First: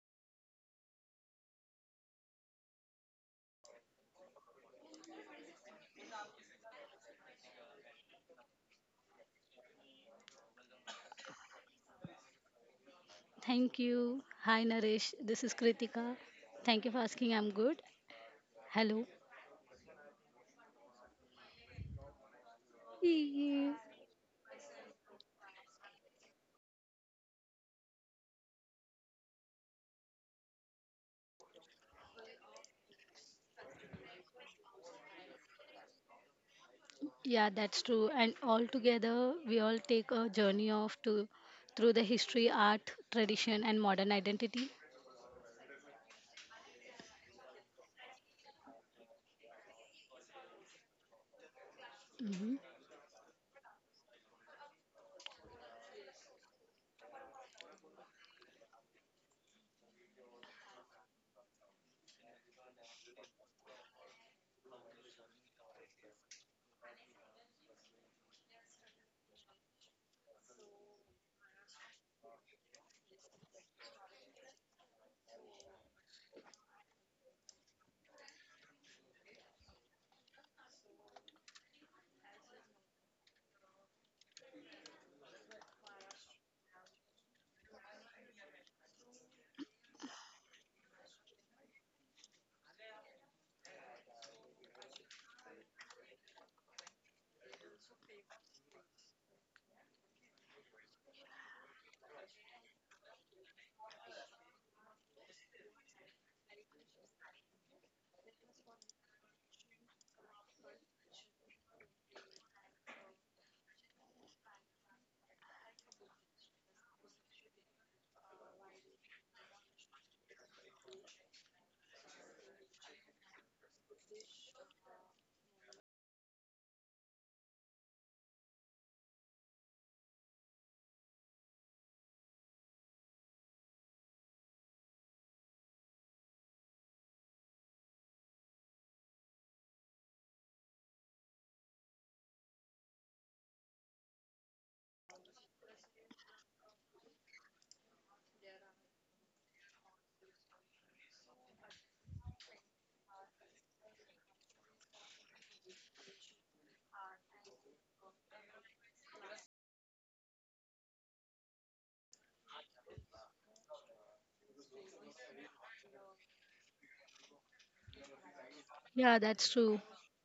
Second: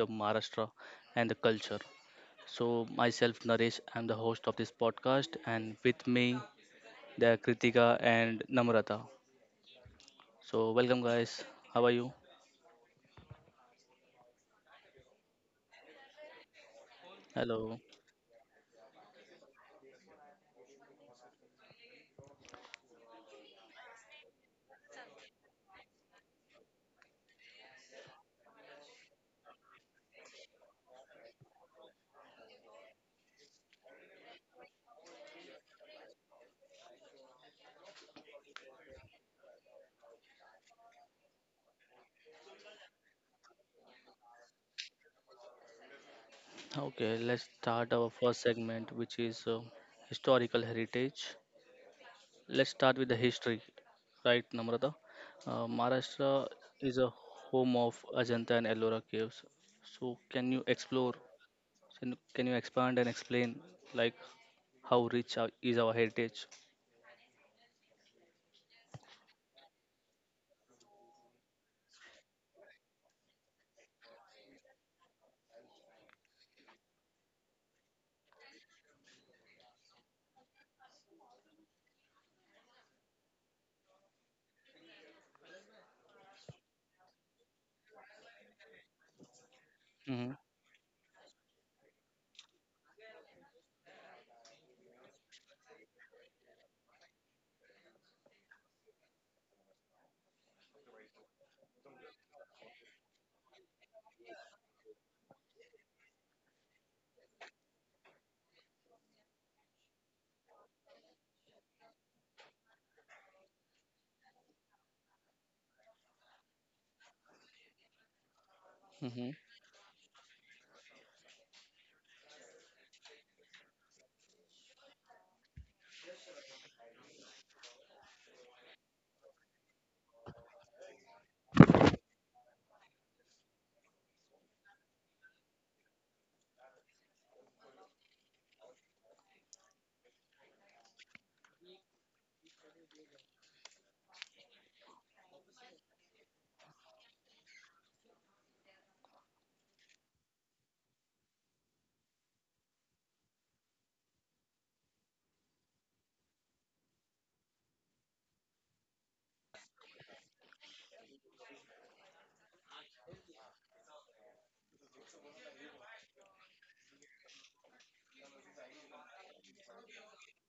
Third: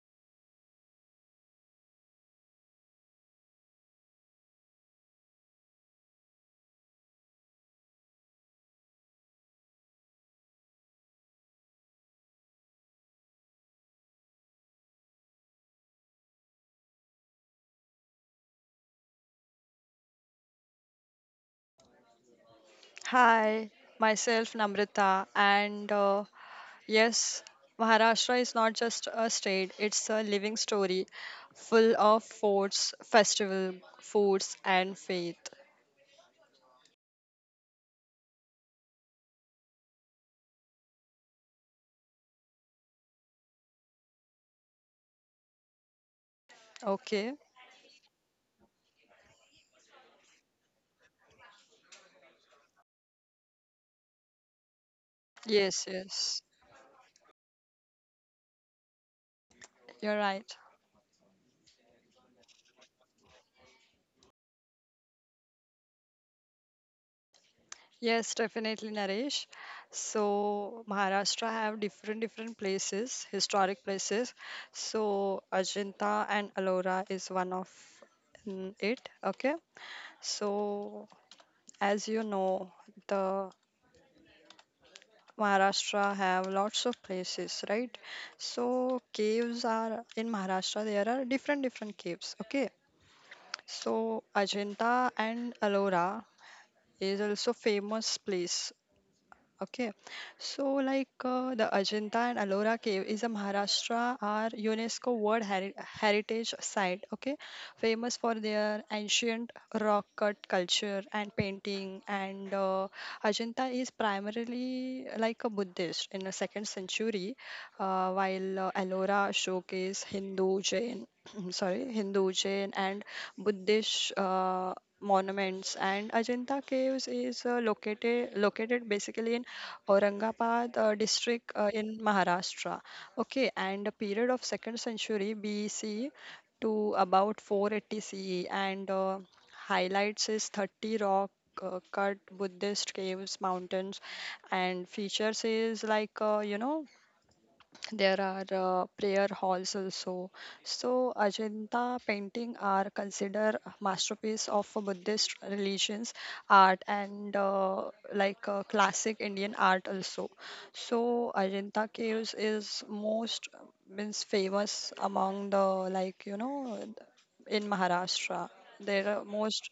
of Maharashtra and the culture. So myself Naresh, I'm the host of this podcast and with me there are Kritika and Namrata. So welcome guys. How are you? Thank you. Hi, Naresh. This is Kritika. Thank you for asking. I'm Hello. good. Hello. Hi, Yeah. myself Namrata, and yes, Maharashtra is not just a state, it's a living story full of forts, festival, foods, and faith. Yeah, that's true. And all together, we all take a journey of to through the history, art, tradition, and modern identity. Okay, let's start Okay, our first segment which is historical heritage. Let's start with Hmm. the history, right Namrata? Maharashtra yes, is a yes, home of Ajanta and Ellora caves. So can you you're explore? right. So can you expand and explain like how rich is our heritage? Yes, definitely, Naresh. So Maharashtra have different different places, historic places. So Ajanta and Alora is one of it. Okay, so as you know the Maharashtra have lots of places, right? So caves Mm-hmm. are in Maharashtra, there are different different caves. Okay, so Ajanta and Alora is also famous place. Okay, so like the Ajanta and Ellora Cave is a Maharashtra are UNESCO World Heritage Site. Okay, famous for their ancient rock cut culture and painting. And Ajanta is primarily like a Buddhist in the second century, while Mm-hmm. Ellora showcase Hindu, Jain, sorry, Hindu, Jain, and Buddhist. Monuments and Ajanta caves is located basically in Aurangabad district in Maharashtra. Okay, and a period of second century BC to about 480 CE, and highlights is 30 rock cut Buddhist caves, mountains, and features is like there are prayer halls also. So Ajanta painting are considered a masterpiece of a Buddhist religions art and classic Indian art also. So Ajanta caves is most means famous among the like in Maharashtra. Yeah, that's They are true. most,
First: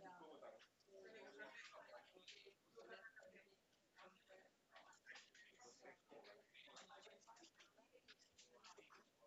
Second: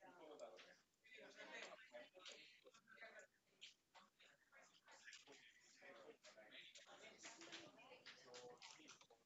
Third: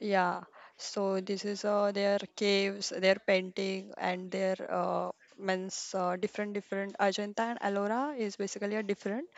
yeah, so this is their caves, their painting, and their means different different Ajanta and Ellora is basically a different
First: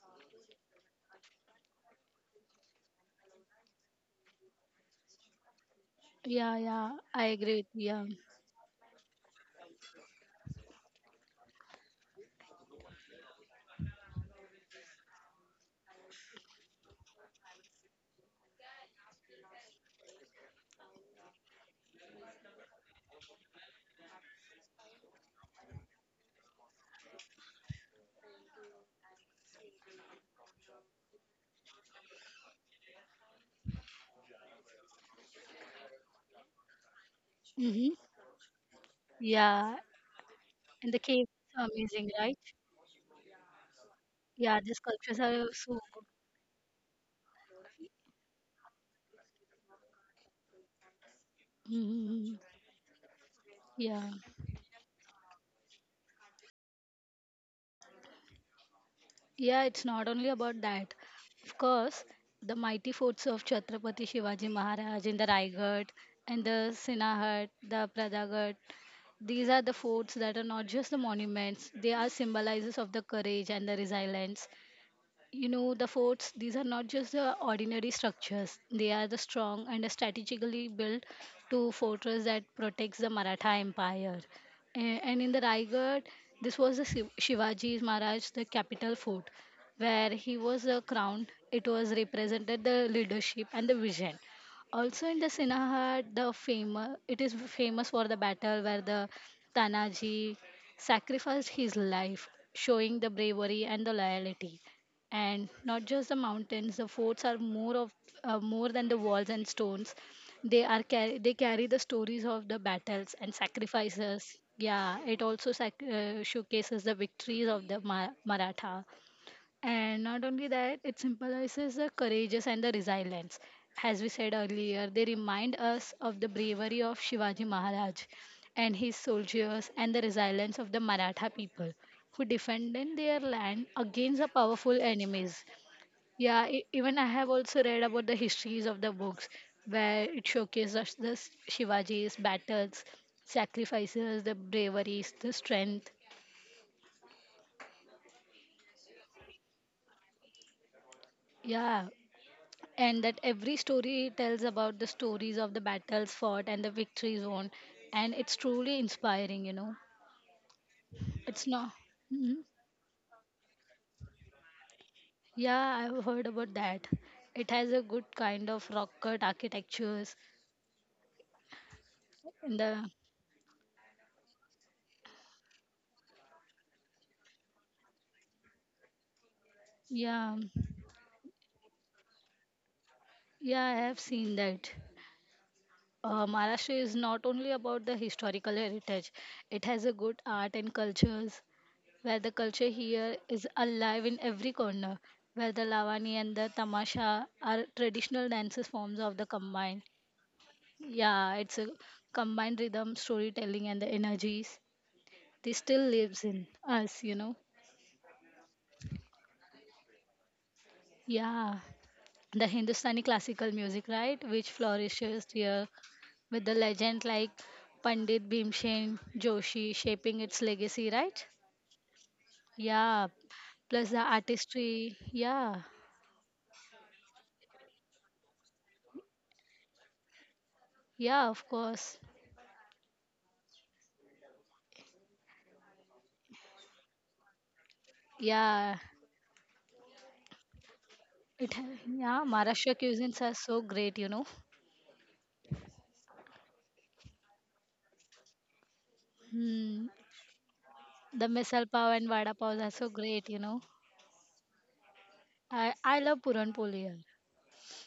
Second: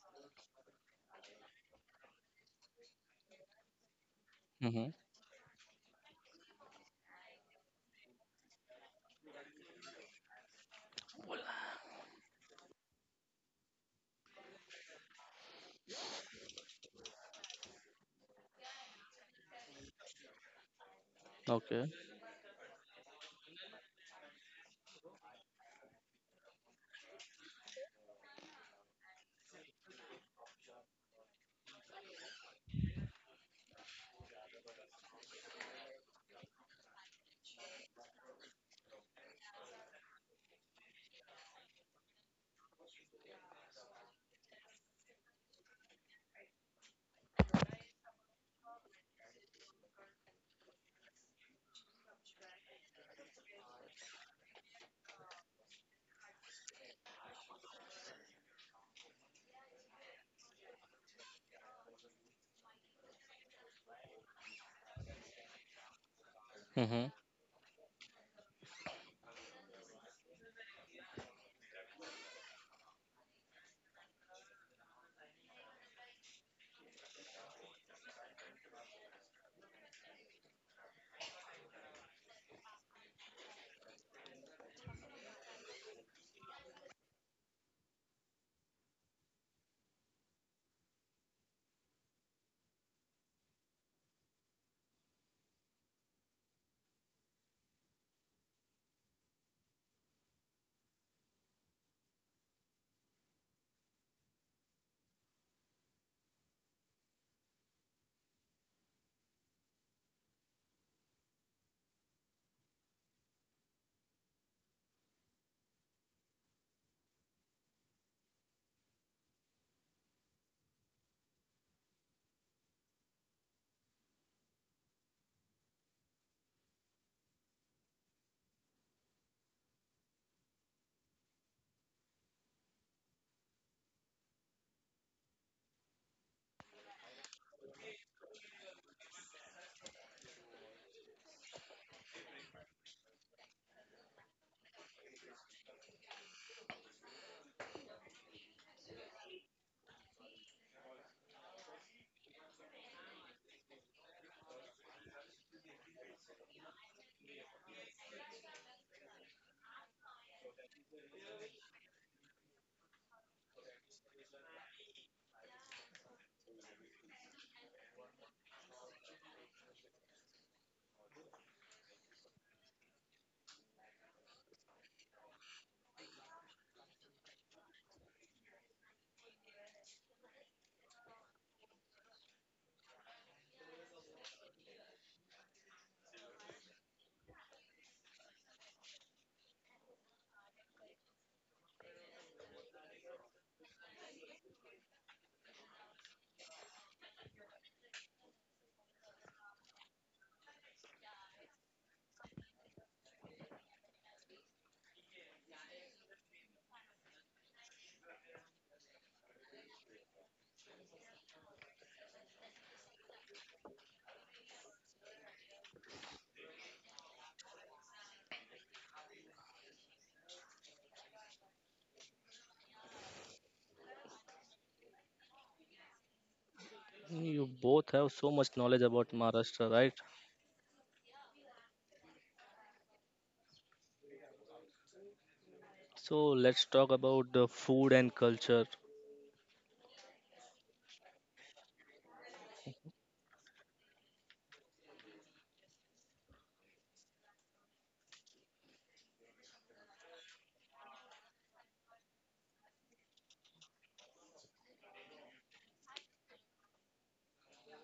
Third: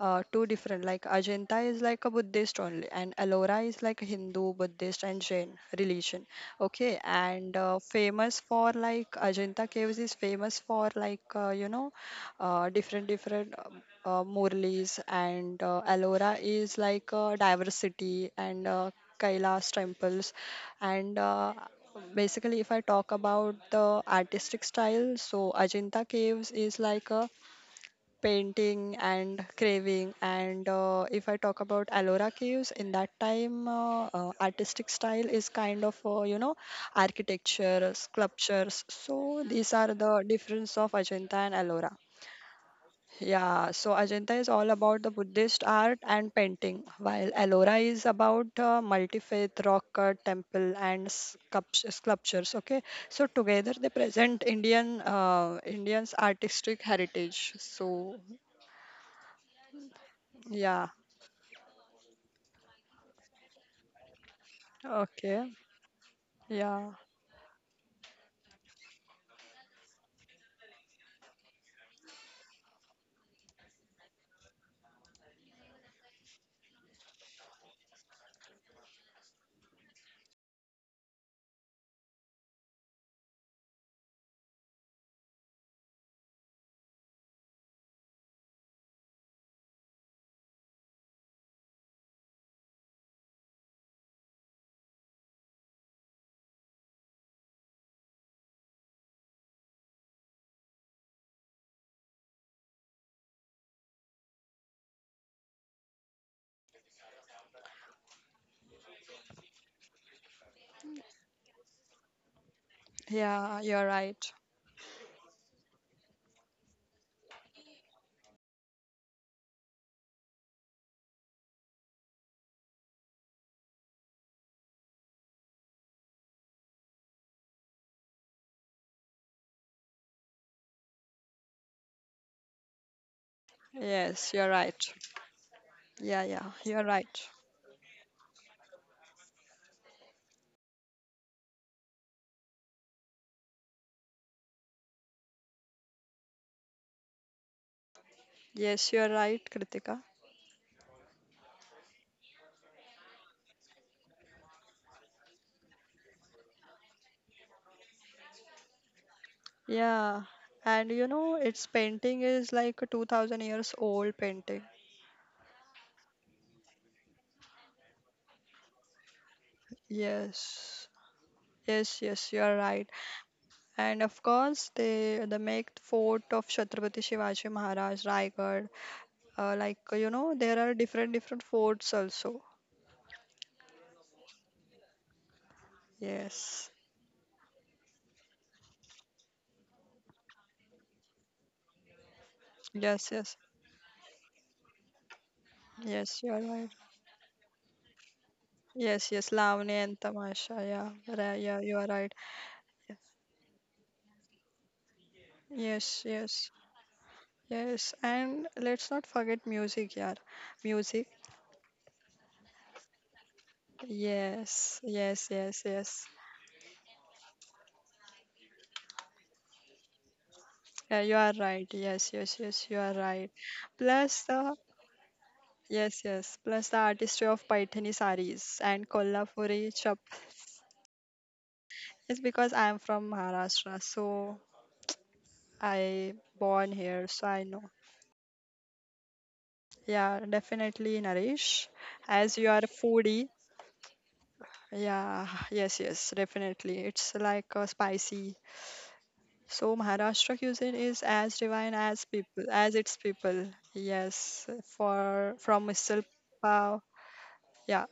two different, like Ajanta is like a Buddhist only and Ellora is like Hindu, Mm-hmm. Buddhist and Jain religion. Yeah, Okay, yeah, I and agree with you. Yeah. famous for like Ajanta caves is famous for like different different Murlis and Ellora is like diversity and Kailas temples and Okay. basically, if I talk about the artistic style, so Ajanta Caves is like a painting and craving. And if I talk about Ellora Caves, in that time, artistic style is kind of, Hmm. architecture, sculptures. So Yeah, these are the difference and the of caves Ajanta and are Ellora. amazing, right? Yeah, so Ajanta is Yeah, all the about the sculptures are Buddhist so art good. and painting, while Ellora is about multi-faith rock cut temple and Hmm. sculptures. Okay, so together they Yeah. present Indians artistic heritage. So Yeah, it's not only about yeah, that. Of course, the mighty forts of Chhatrapati Shivaji Maharaj in the okay, Raigad and the yeah, Mm-hmm. Sinahad, the Pradagat, these are the forts that are not just the monuments, they are symbolizes of the courage and the resilience. You know, the forts, these are not just the ordinary structures. They are the strong and strategically built to fortress that protects the Maratha Empire. And in the Raigad, this was the Shivaji Maharaj, the capital fort, where he was crowned. It was represented the leadership and the vision. Also in the Sinahad, the famous it is famous for the battle where the Tanaji sacrificed his life, showing the bravery and the loyalty, and not just the mountains, the forts are more of more than the walls and stones. They are car- the stories of the battles and yeah, you're right. sacrifices. Yeah, it also showcases the victories of the Maratha. And not only that, it symbolizes the courageous and the resilience. As we said earlier, they remind us of the bravery of Shivaji Maharaj and his soldiers and the resilience of the Maratha people who defended their land against Yes, the you're right. powerful enemies. Yeah, yeah, Yeah, you're even I right. have also read about the histories of the books where it showcases the Shivaji's battles, sacrifices, the bravery, the strength. Yes, you're right, Kritika. Yeah, and that every story tells about the stories of the battles fought and the victories won, and it's truly inspiring, you know. Yeah, and you know, It's its not. painting Mhm. is like a 2000 years old painting. Yeah, I've heard about that. It has a good kind of rock cut architectures Yes, yes, yes, you in are right. the. And of course, they the make fort of Chhatrapati Shivaji Maharaj, Raigad. Yeah, There are different different forts also. yeah, I have seen that. Uh, Maharashtra Yes, is not only about the historical heritage, it has a good art and cultures, where the culture yes, here yes, is alive in every corner, where the Lavani yes, you and are the right. Tamasha are traditional dances forms Yes, of the yes, Lavani combined. and Tamasha. Yeah, Yeah, right, yeah, it's a you are right. combined rhythm, storytelling, and the energies. This still Yes, lives yes, in us, you know. yes. And let's not forget music, yeah, music. Yeah, the Hindustani classical music, right, which Yes, yes, flourishes yes, here yes. with the legend like Pandit Bhimsen Joshi shaping its legacy, Yeah, you right? are right. Yes, yes, yes, you are Yeah, right. plus the Plus, artistry. Yeah, yes. Plus the artistry of You both Paithani have so much saris knowledge and about Maharashtra, Kolhapuri right? chap. yeah, of course. It's because I am from Maharashtra, so I So born let's talk here, so about I the know. food and culture. Yeah, Yeah, definitely, Naresh. Yeah, As you are a Maharashtra cuisines foodie, are so great, you know. yeah, yes, yes, definitely. It's like spicy. So Hmm. Maharashtra cuisine is The as misal divine pav as and vada people, pav as are so its great, you people. know. Yes, for from I misal I love puran pav. poli here. Yeah,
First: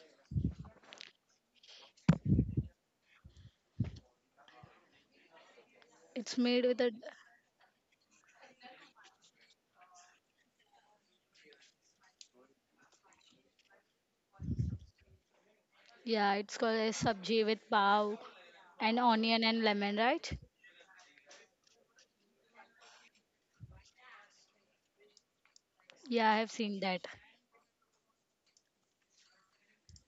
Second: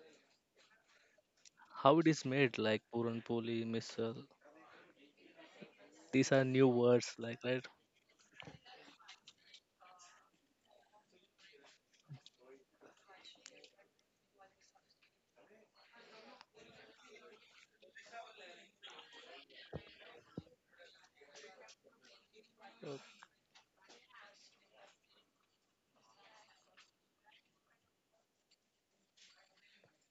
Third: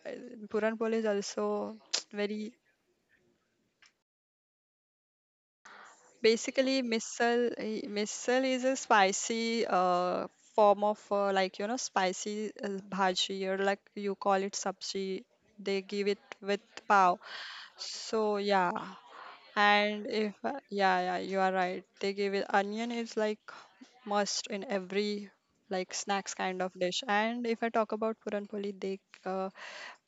Puran Pol is also How it is very. made, like puran poli, misal. These It's are made new with Basically, a. words, like missile right? eh, missile is a spicy form of like spicy bhaji or like you call it sabji. They give it Yeah, it's with called a pav. sabji with pav So yeah, and onion and lemon, and if right? Yeah, yeah, you are right. They give it Uh, onion is like must in every like Yeah, snacks I have kind of seen dish. that, And if I talk about puran poli, they uh,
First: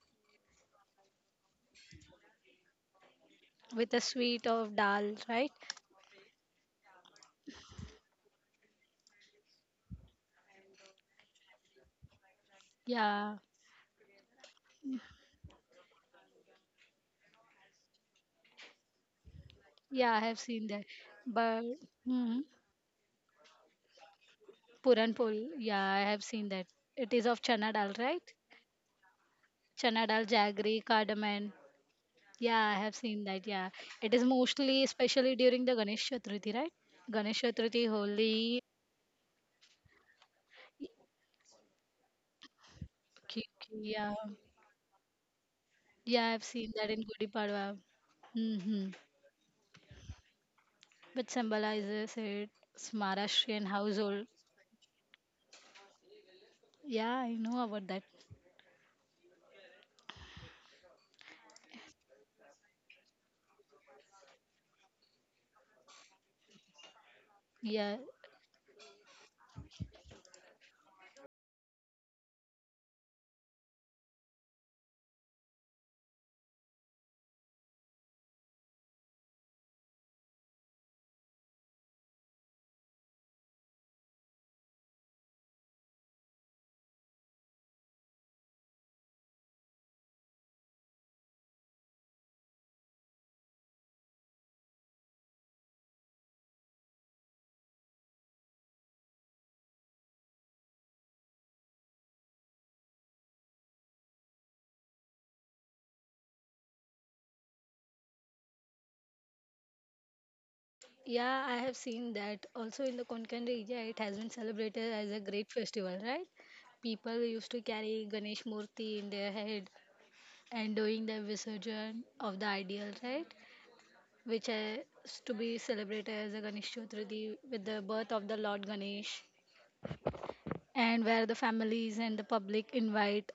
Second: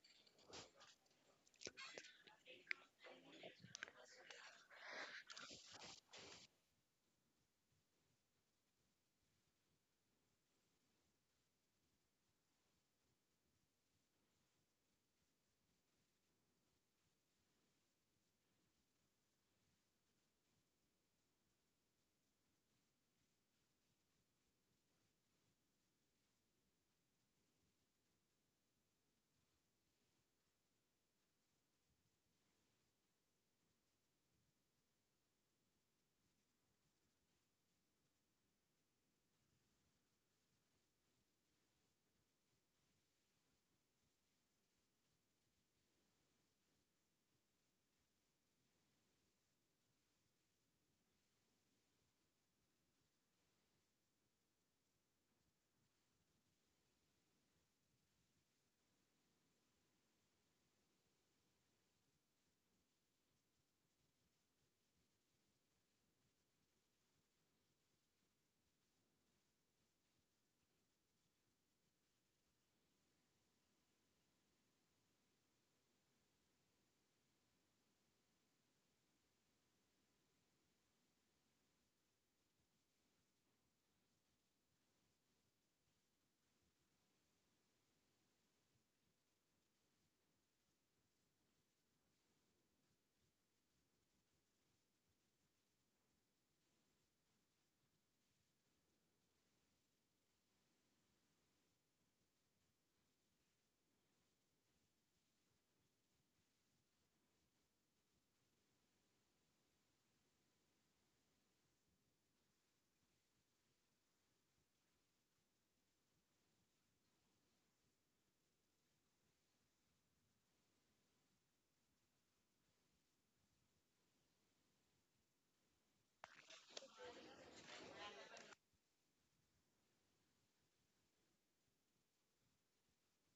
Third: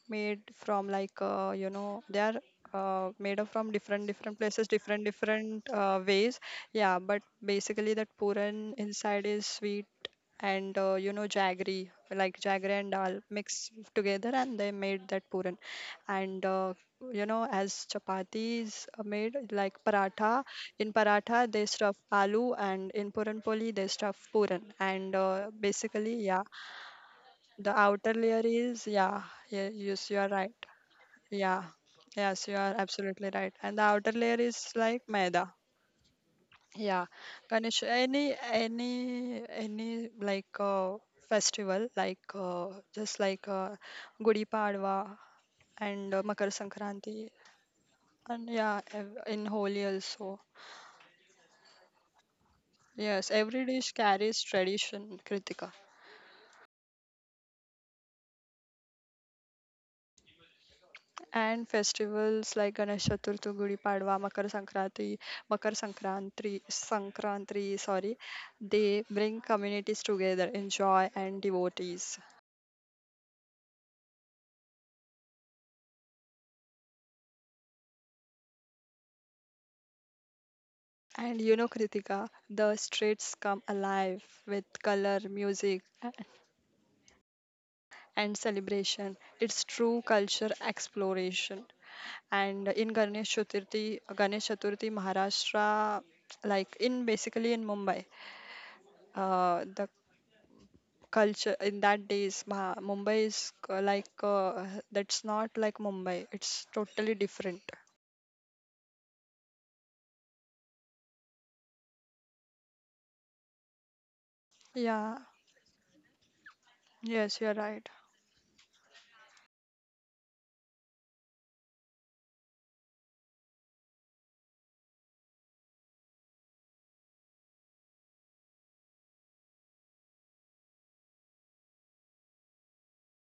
made from like they are made up from with a different different sweet places of different dal, right? different ways. Yeah, but basically that puran inside is sweet and jaggery like jaggery and dal Yeah, mixed together and they made that puran and you know as chapatis are made like yeah, I have paratha, seen that. in paratha But they stuff hmm, aloo and in puran poli they stuff puran puran and poli, uh, yeah, I basically have yeah seen that. It is of chana the dal, outer right? layer is yeah yeah Chana yes you dal, are right jaggery, cardamom. yeah. Yes, you Yeah, I are have seen absolutely that. right. Yeah, And the it outer is layer is mostly, like especially maida. during the Ganesh Chaturthi, right? Yeah. Ganesh Ganesh, Chaturthi, Holi. Any like festival like uh, just like uh, Yeah, Gudi Padwa and Makar yeah, I've seen that in Sankranti Gudi Padwa. and yeah, Mm-hmm. In Holi also. Which symbolizes it, it's Yes, Maharashtrian every dish household. carries tradition, Kritika. Yeah, I know about that. And festivals like Ganesh Chaturthi, Gudi Padwa, Makar Sankranti, Yeah, sorry, they bring communities together in joy and devotees. And you know, Kritika, the streets come alive with color, music, and celebration. It's true culture exploration. And in Ganesh Chaturthi, Maharashtra, like in basically in Mumbai, the culture in that days Mumbai is that's not like Mumbai, it's totally different, yeah, I have seen that. Also in the Konkan region, it has been celebrated as a yeah, great festival, right? People yes, used you're to right. carry Ganesh Murti in their head and doing the visurgence of the ideal, right? Which is to be celebrated as a Ganesh Chaturthi with the birth of the Lord Ganesh, and where the families and the public invite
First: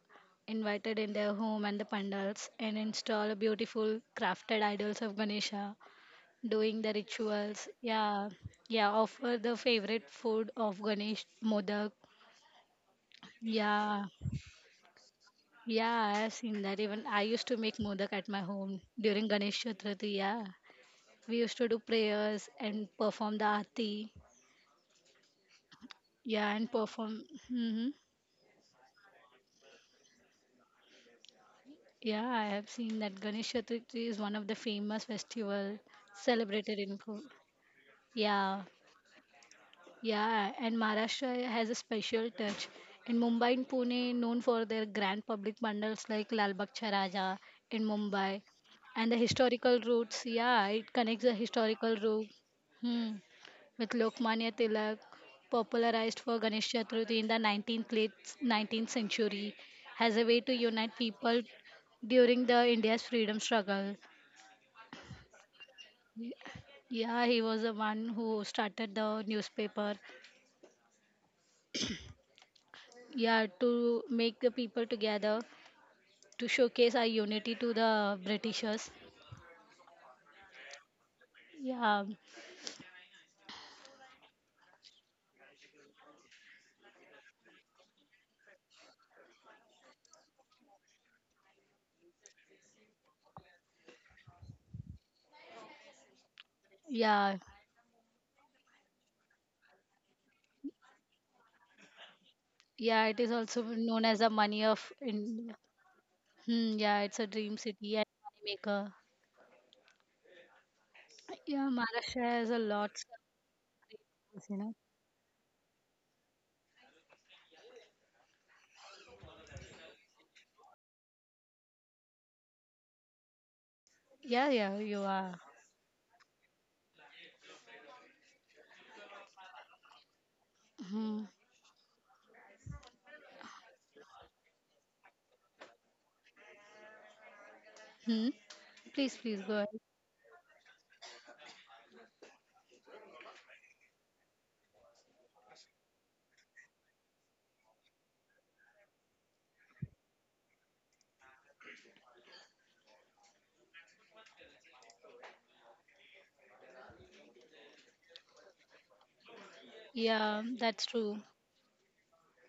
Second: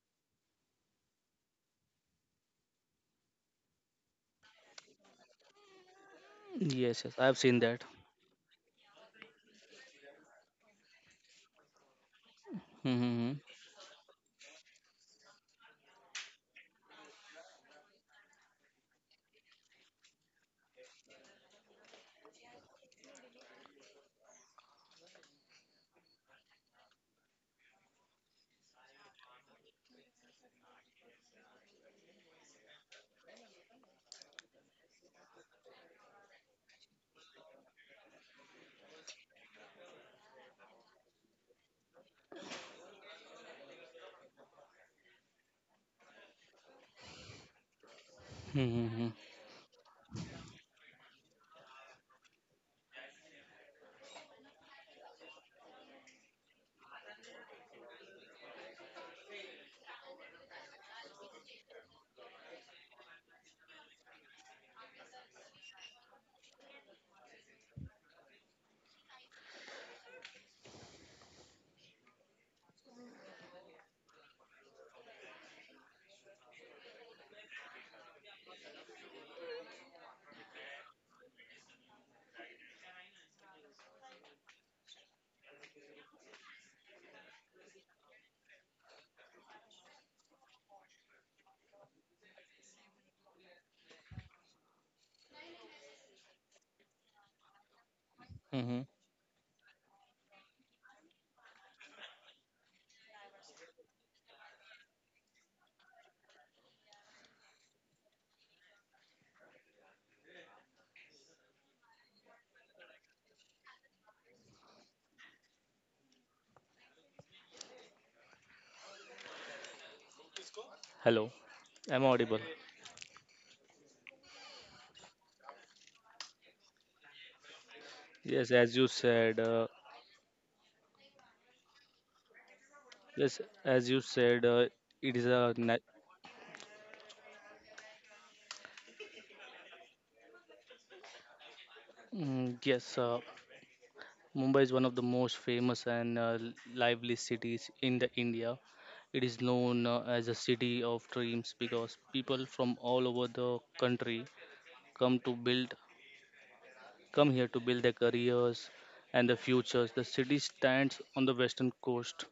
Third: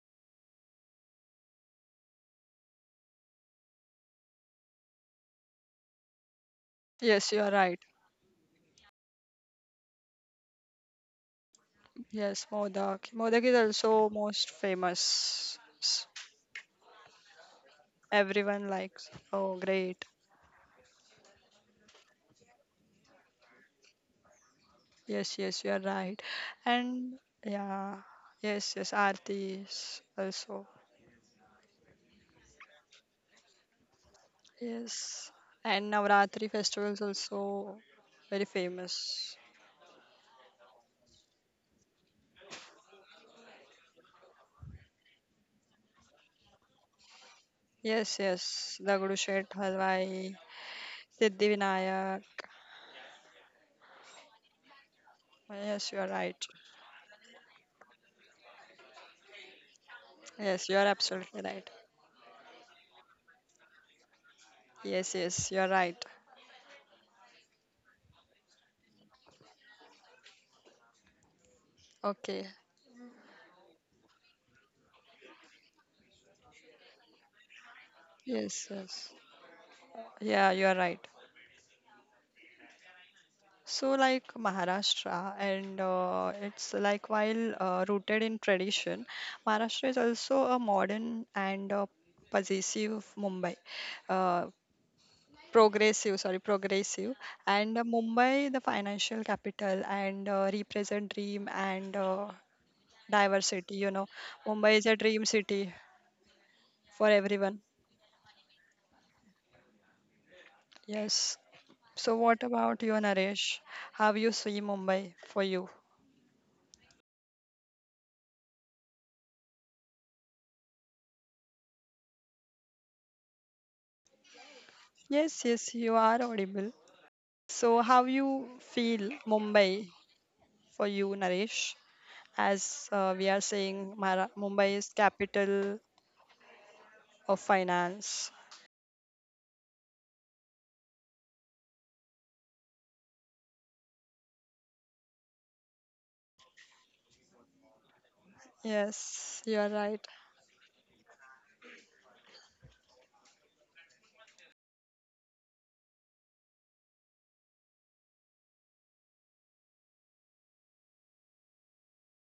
invited in their home and the pandals and install beautiful crafted idols of Ganesha, doing the Yes, yes, I Yes, have you're seen rituals. right. that. Yeah, yeah, offer the favorite food of Ganesh, modak. Yes, modak, Mm-hmm. modak is Yeah. also most famous. Yeah, I've seen that. Even I used to make modak at my Everyone home likes, during oh Ganesh great. Chaturthi. Yeah, we used to do prayers and perform the aarti. Yes, yes, you're right. Yeah, and And perform. yeah, Hmm. yes, yes, aartis also. Yeah, I have seen that Ganesh Chaturthi is one of the Yes, famous festival and navratri celebrated in. festivals also very Yeah. famous. Yeah, and Maharashtra has a special touch. In Mumbai and Pune, known for their grand public bundles like Lal Bagh Raja in Yes, Mumbai, yes, and Mm-hmm. Dagadu the Shet historical routes. Halwai, Yeah, it connects the historical Siddhivinayak. route, hmm, with Lokmanya Tilak, Yes, you are popularized for right. Ganesh Chaturthi in the 19th late 19th century, has a way to Yes, you are unite people absolutely right. during the India's freedom struggle. Yes, yes, you are right. Yeah, he was the one who started the newspaper, Okay. yeah, to make the people together, to showcase our unity to the Yes, britishers. yes. Yeah, you are right. Yeah. So, like Maharashtra, and it's like while rooted in tradition, Maharashtra is also a modern and possessive Mumbai. Uh, Progressive, sorry, progressive. Yeah, And Mumbai, the Mm-hmm. financial capital, and represent dream and yeah. It is also diversity, you known know. as the money Mumbai is of a dream India. city Hmm, yeah, for it's a dream everyone. city and money maker. Yes. Yeah, So Maharashtra what has a about lot. you, Naresh? How you You see know. Mumbai for you? Hello, I'm audible. Yeah, yeah, you are. Yes, yes, you are audible. So how you Yes, as you feel said, Mumbai for you, Hmm. Naresh? As we are yes, as saying, you said, Mumbai is it is a capital na- of Hmm. finance. Please please go ahead. mm, yes. Mumbai is one of the most famous and lively cities in the India. It is Yes, you are known right. as a city of dreams because people from all over the country come to build, come here to build their careers and their futures. The Yeah, city that's stands true. on the western coast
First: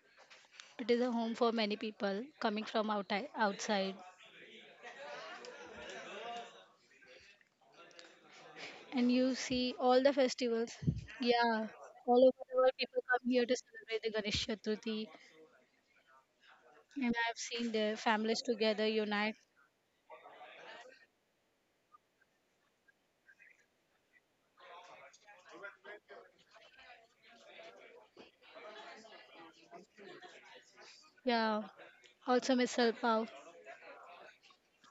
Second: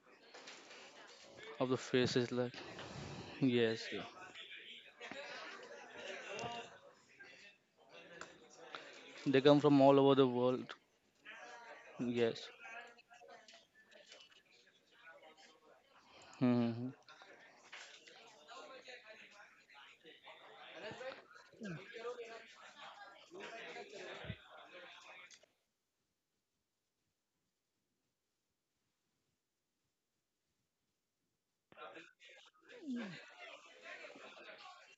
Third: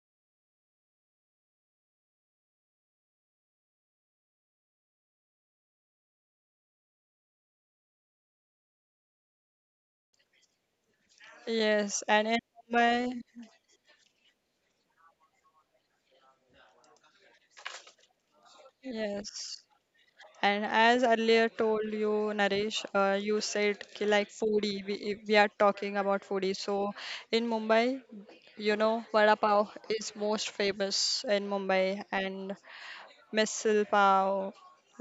It is a home for of many the people faces like coming from yes, outside, yeah. and They you come from see all all over the the world. festivals. Yeah, Yes, all and Yes. over in the world people come Mumbai, here to celebrate the Ganesh Chaturthi, Hmm. and I've seen their families together yes. unite. And as earlier told you, Naresh, you said ki like foodie, we, if we are talking about foodie. So in Mumbai, you know, vada pav is most famous in Yeah, Mumbai and also Misal Pav, misal pav,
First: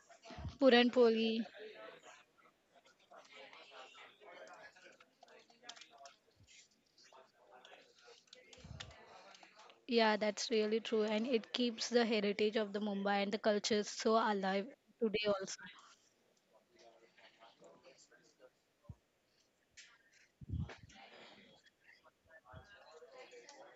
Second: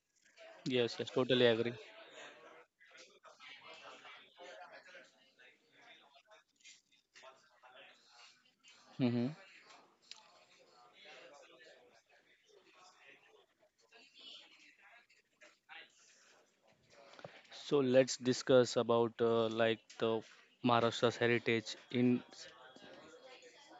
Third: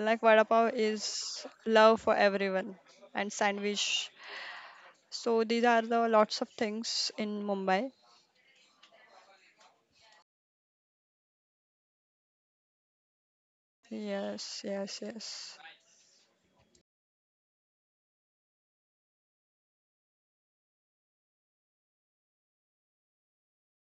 like vada pav Puran Yes, is yes, Poli. totally agree. love for everyone and sandwich. So these are the lots of things in Mumbai. Hmm. Yeah, that's really true, and it keeps the heritage of the Mumbai and the culture so Yes, alive yes, today yes, also. So let's discuss about like the Maharashtra's heritage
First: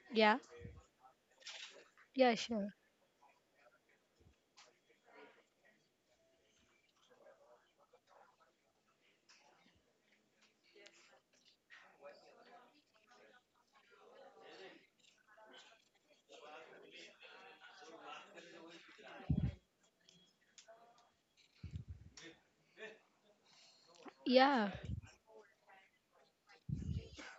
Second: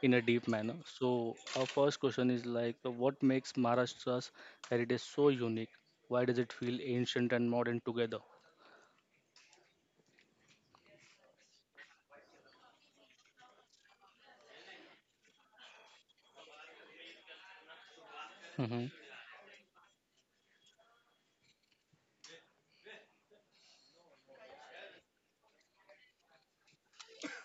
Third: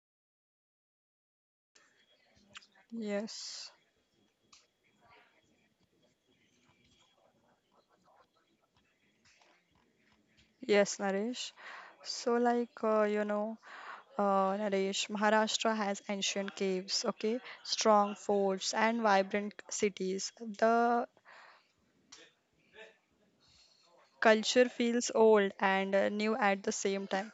in a Yeah, deep manner. So our first question yeah, is sure. like, what makes yes, Maharashtra's heritage so unique? Why does it feel ancient and modern together? yes, Naresh. So, like, Naresh, Maharashtra has ancient caves, okay, strong forts, Mm-hmm. and vibrant cities. The Yeah. culture feels old and new at the same time.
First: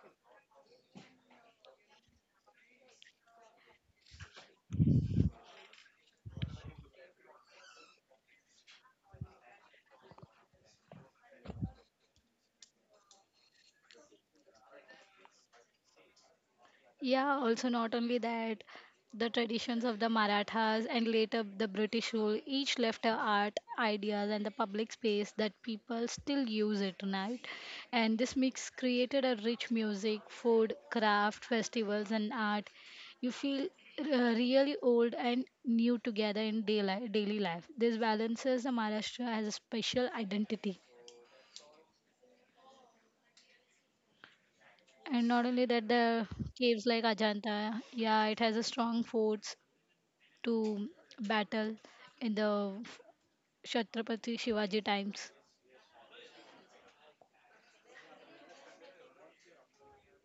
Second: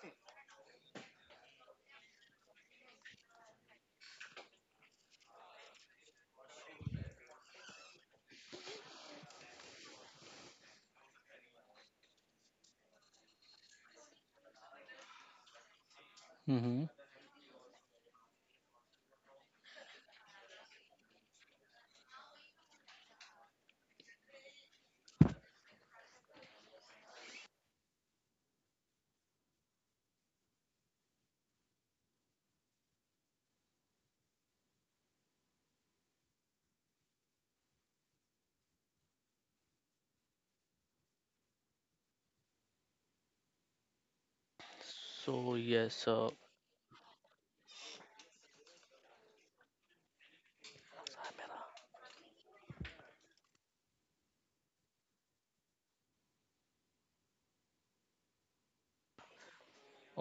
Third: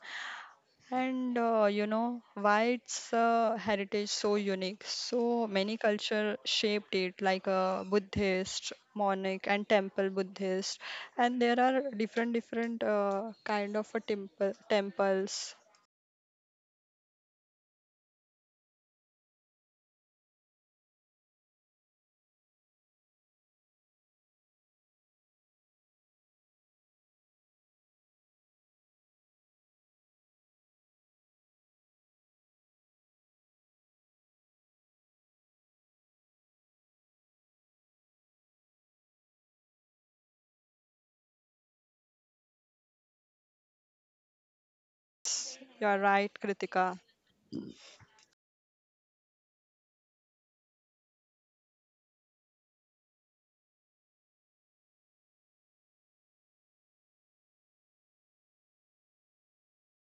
And you know why its heritage so unique? So many culture shaped it, like Buddhist, Monic, and temple Buddhist. And there are different different kind of a temple temples. Mm-hmm. Yeah, also not only that, the traditions of the Marathas and later the British rule each left a art, ideas, and the public space that people still use it tonight. And this mix created a rich music, food, craft, festivals, and art. You feel really old and new together in daily life. This balances the Maharashtra as a special identity. And not So only that, You are yes, the right, caves like Kritika. Ajanta, yeah, it has a strong forts to battle in the Chhatrapati Shivaji times.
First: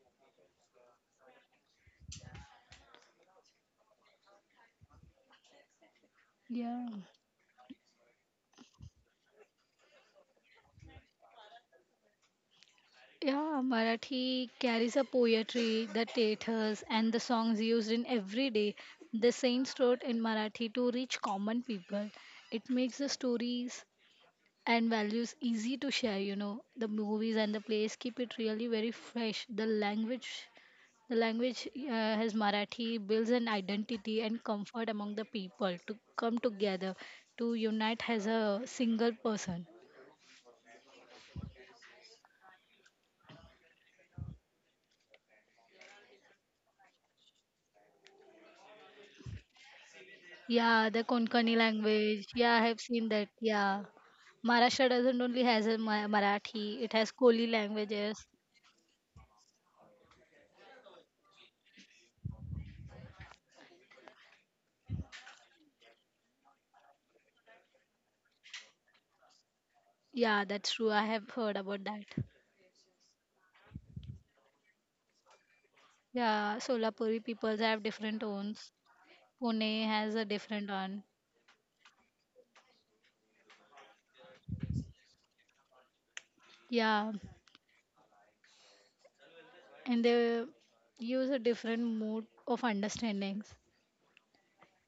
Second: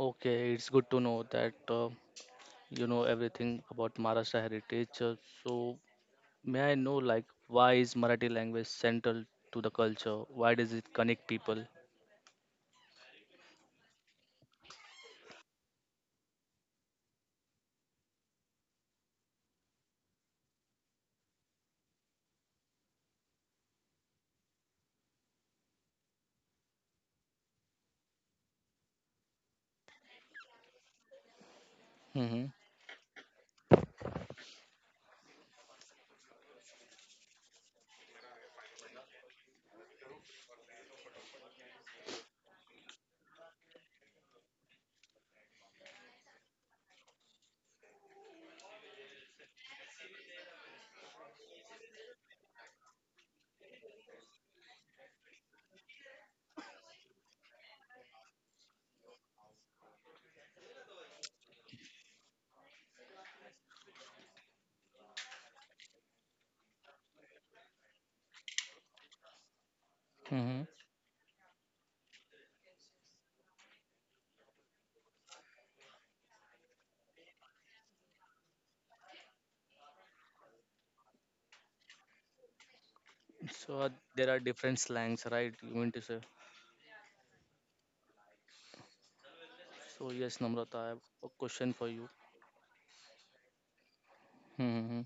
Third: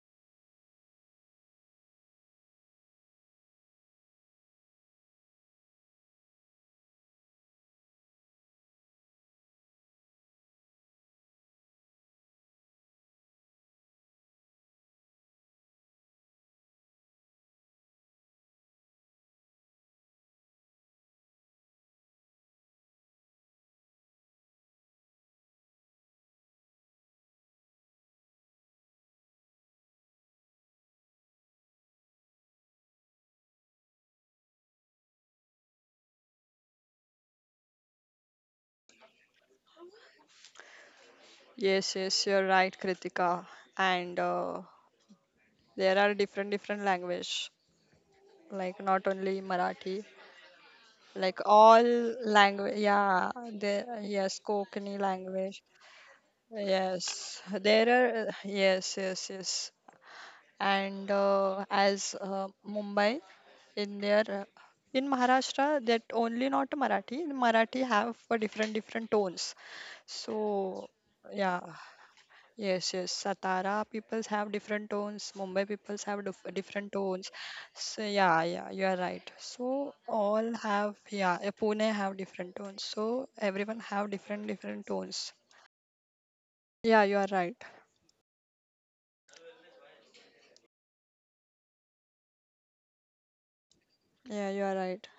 okay, it's good to know that you know everything about Maharashtra heritage. So may I Yeah. know like why is Marathi language central to the culture? Why does it connect people? Yeah, Marathi carries a poetry, the theatres, and the songs used in everyday, the same throat in Marathi to reach common people. It makes the stories and values easy to share, you know. The movies and the plays keep it really very fresh. The language Mm-hmm. as Marathi builds an identity and comfort among the people to come together, to unite as a single person. Yes, yes, you're right, Kritika. And there are different different language, like not only Marathi, Yeah, the like Konkani all language. Yeah, language. I have seen Yeah, that. Yeah. there. Yes, Kokani Maharashtra doesn't only language. has a Marathi, it has Yes, Koli there are. languages. Yes, yes, yes. And as Mumbai in their in Maharashtra, that only not Marathi. Marathi have a different different tones. Yeah, Mm-hmm. that's So true. I have yeah, heard about that. yes, yes. Satara peoples have different tones. Mumbai peoples have Yeah, different tones. Solapuri peoples have So different yeah, yeah, you tones. are right. So Pune has a all different have one. yeah. Pune have different tones. So everyone So have there different are different different tones. slangs, right? You mean to say? Yeah, you are Yeah, right. So and yes, they Namrata, I have a use a question for you. different mode of understandings. Yeah, you are right. Hmm.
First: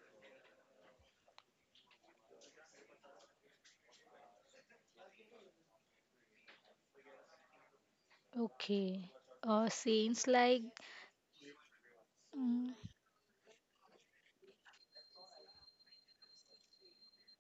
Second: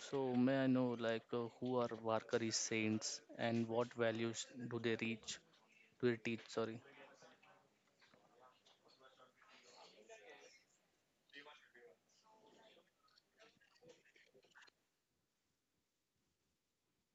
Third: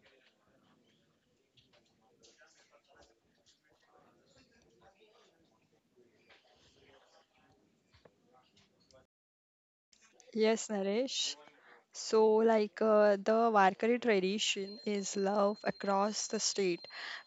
So may I know, like, who are Warkari saints and what values do they reach? Do they teach? Sorry. Okay. Saints like, Yes, Naresh. So, mm, like the Warkari tradition is love across the state.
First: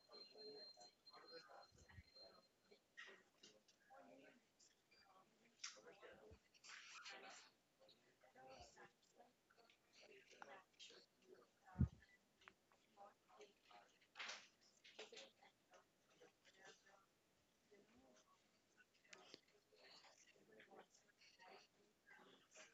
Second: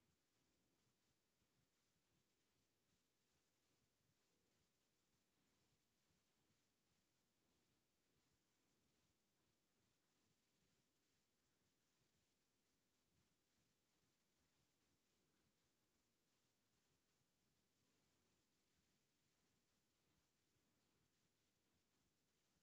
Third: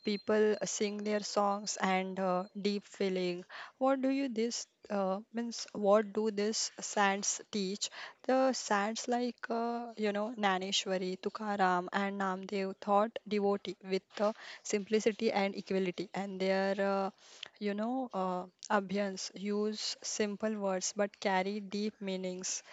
People sing their songs and deep feeling. What do you this means? What do this sands teach? The sands like Naneshwari, Tukaram, and Namdev thought devotee with the simplicity and equality, and their you know uh, abhyans use simple words but carry deep meanings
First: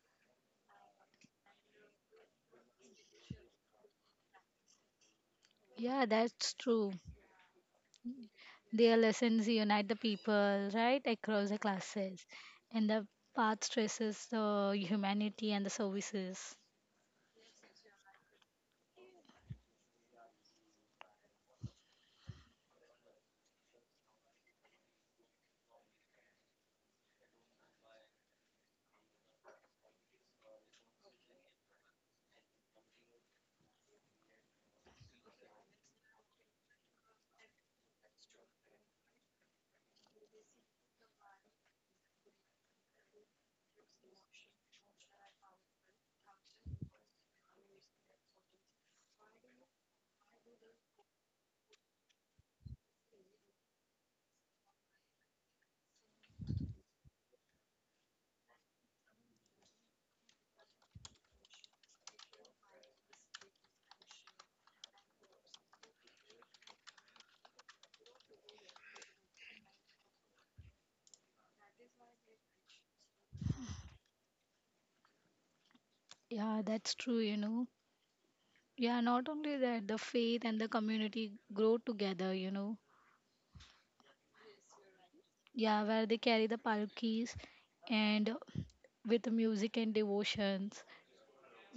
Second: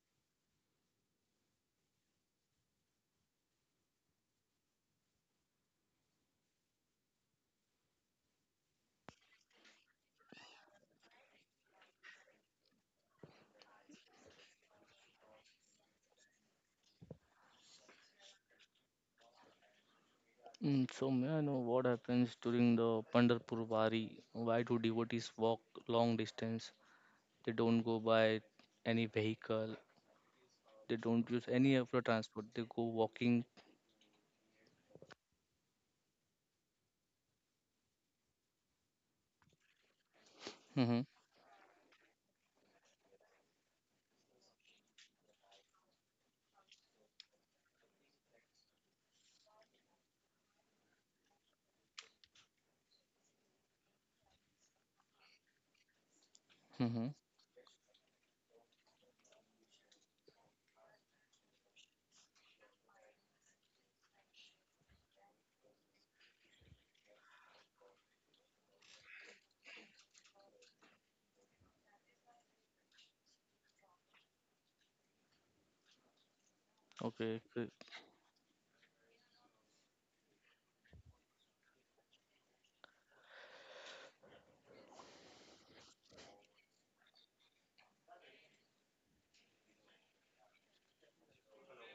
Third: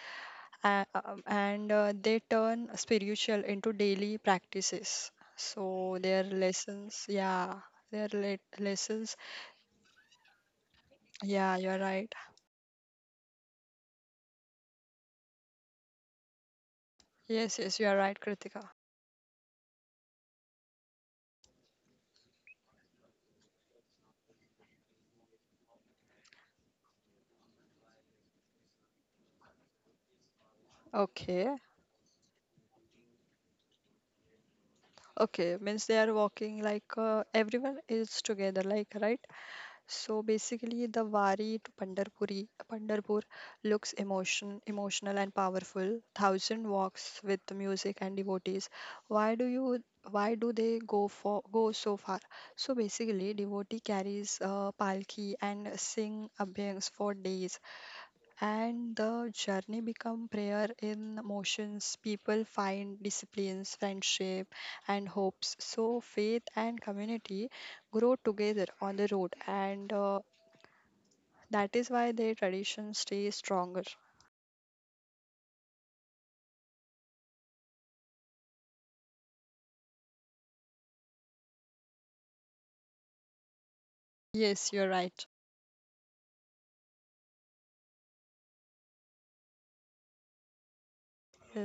and they turn spiritual into daily practices. So yeah, their that's true. lessons, yeah, their Their lessons. lessons unite the people right across Yeah, the you're right. classes, and the path stresses the humanity and the services. Yes, yes, you're right, Kritika. Mm, so may I know what happens during the Pandharpur Wari? Why do devotees walk long distance? They don't go by any vehicle. They don't use Okay, any of the transport. They go walking. okay, means they are walking like everyone is together, like right. So basically, Hmm. the Wari to Pandarpur looks emotion, emotional and powerful. Thousand walks with music and devotees. Why do you? Why do they go for go so far? So basically, devotee carries palki and sing abhyangs Hmm. for days, and the journey become prayer in motions. People find disciplines, friendship, and hopes. So faith and community grow together on the road and that is why their traditions stay stronger. Yeah, that's true, Okay. you know. Yeah, not only that, the faith and the community grow together, you know. Yes, you're right. Yeah, where they carry the palkis, and with the music and devotions,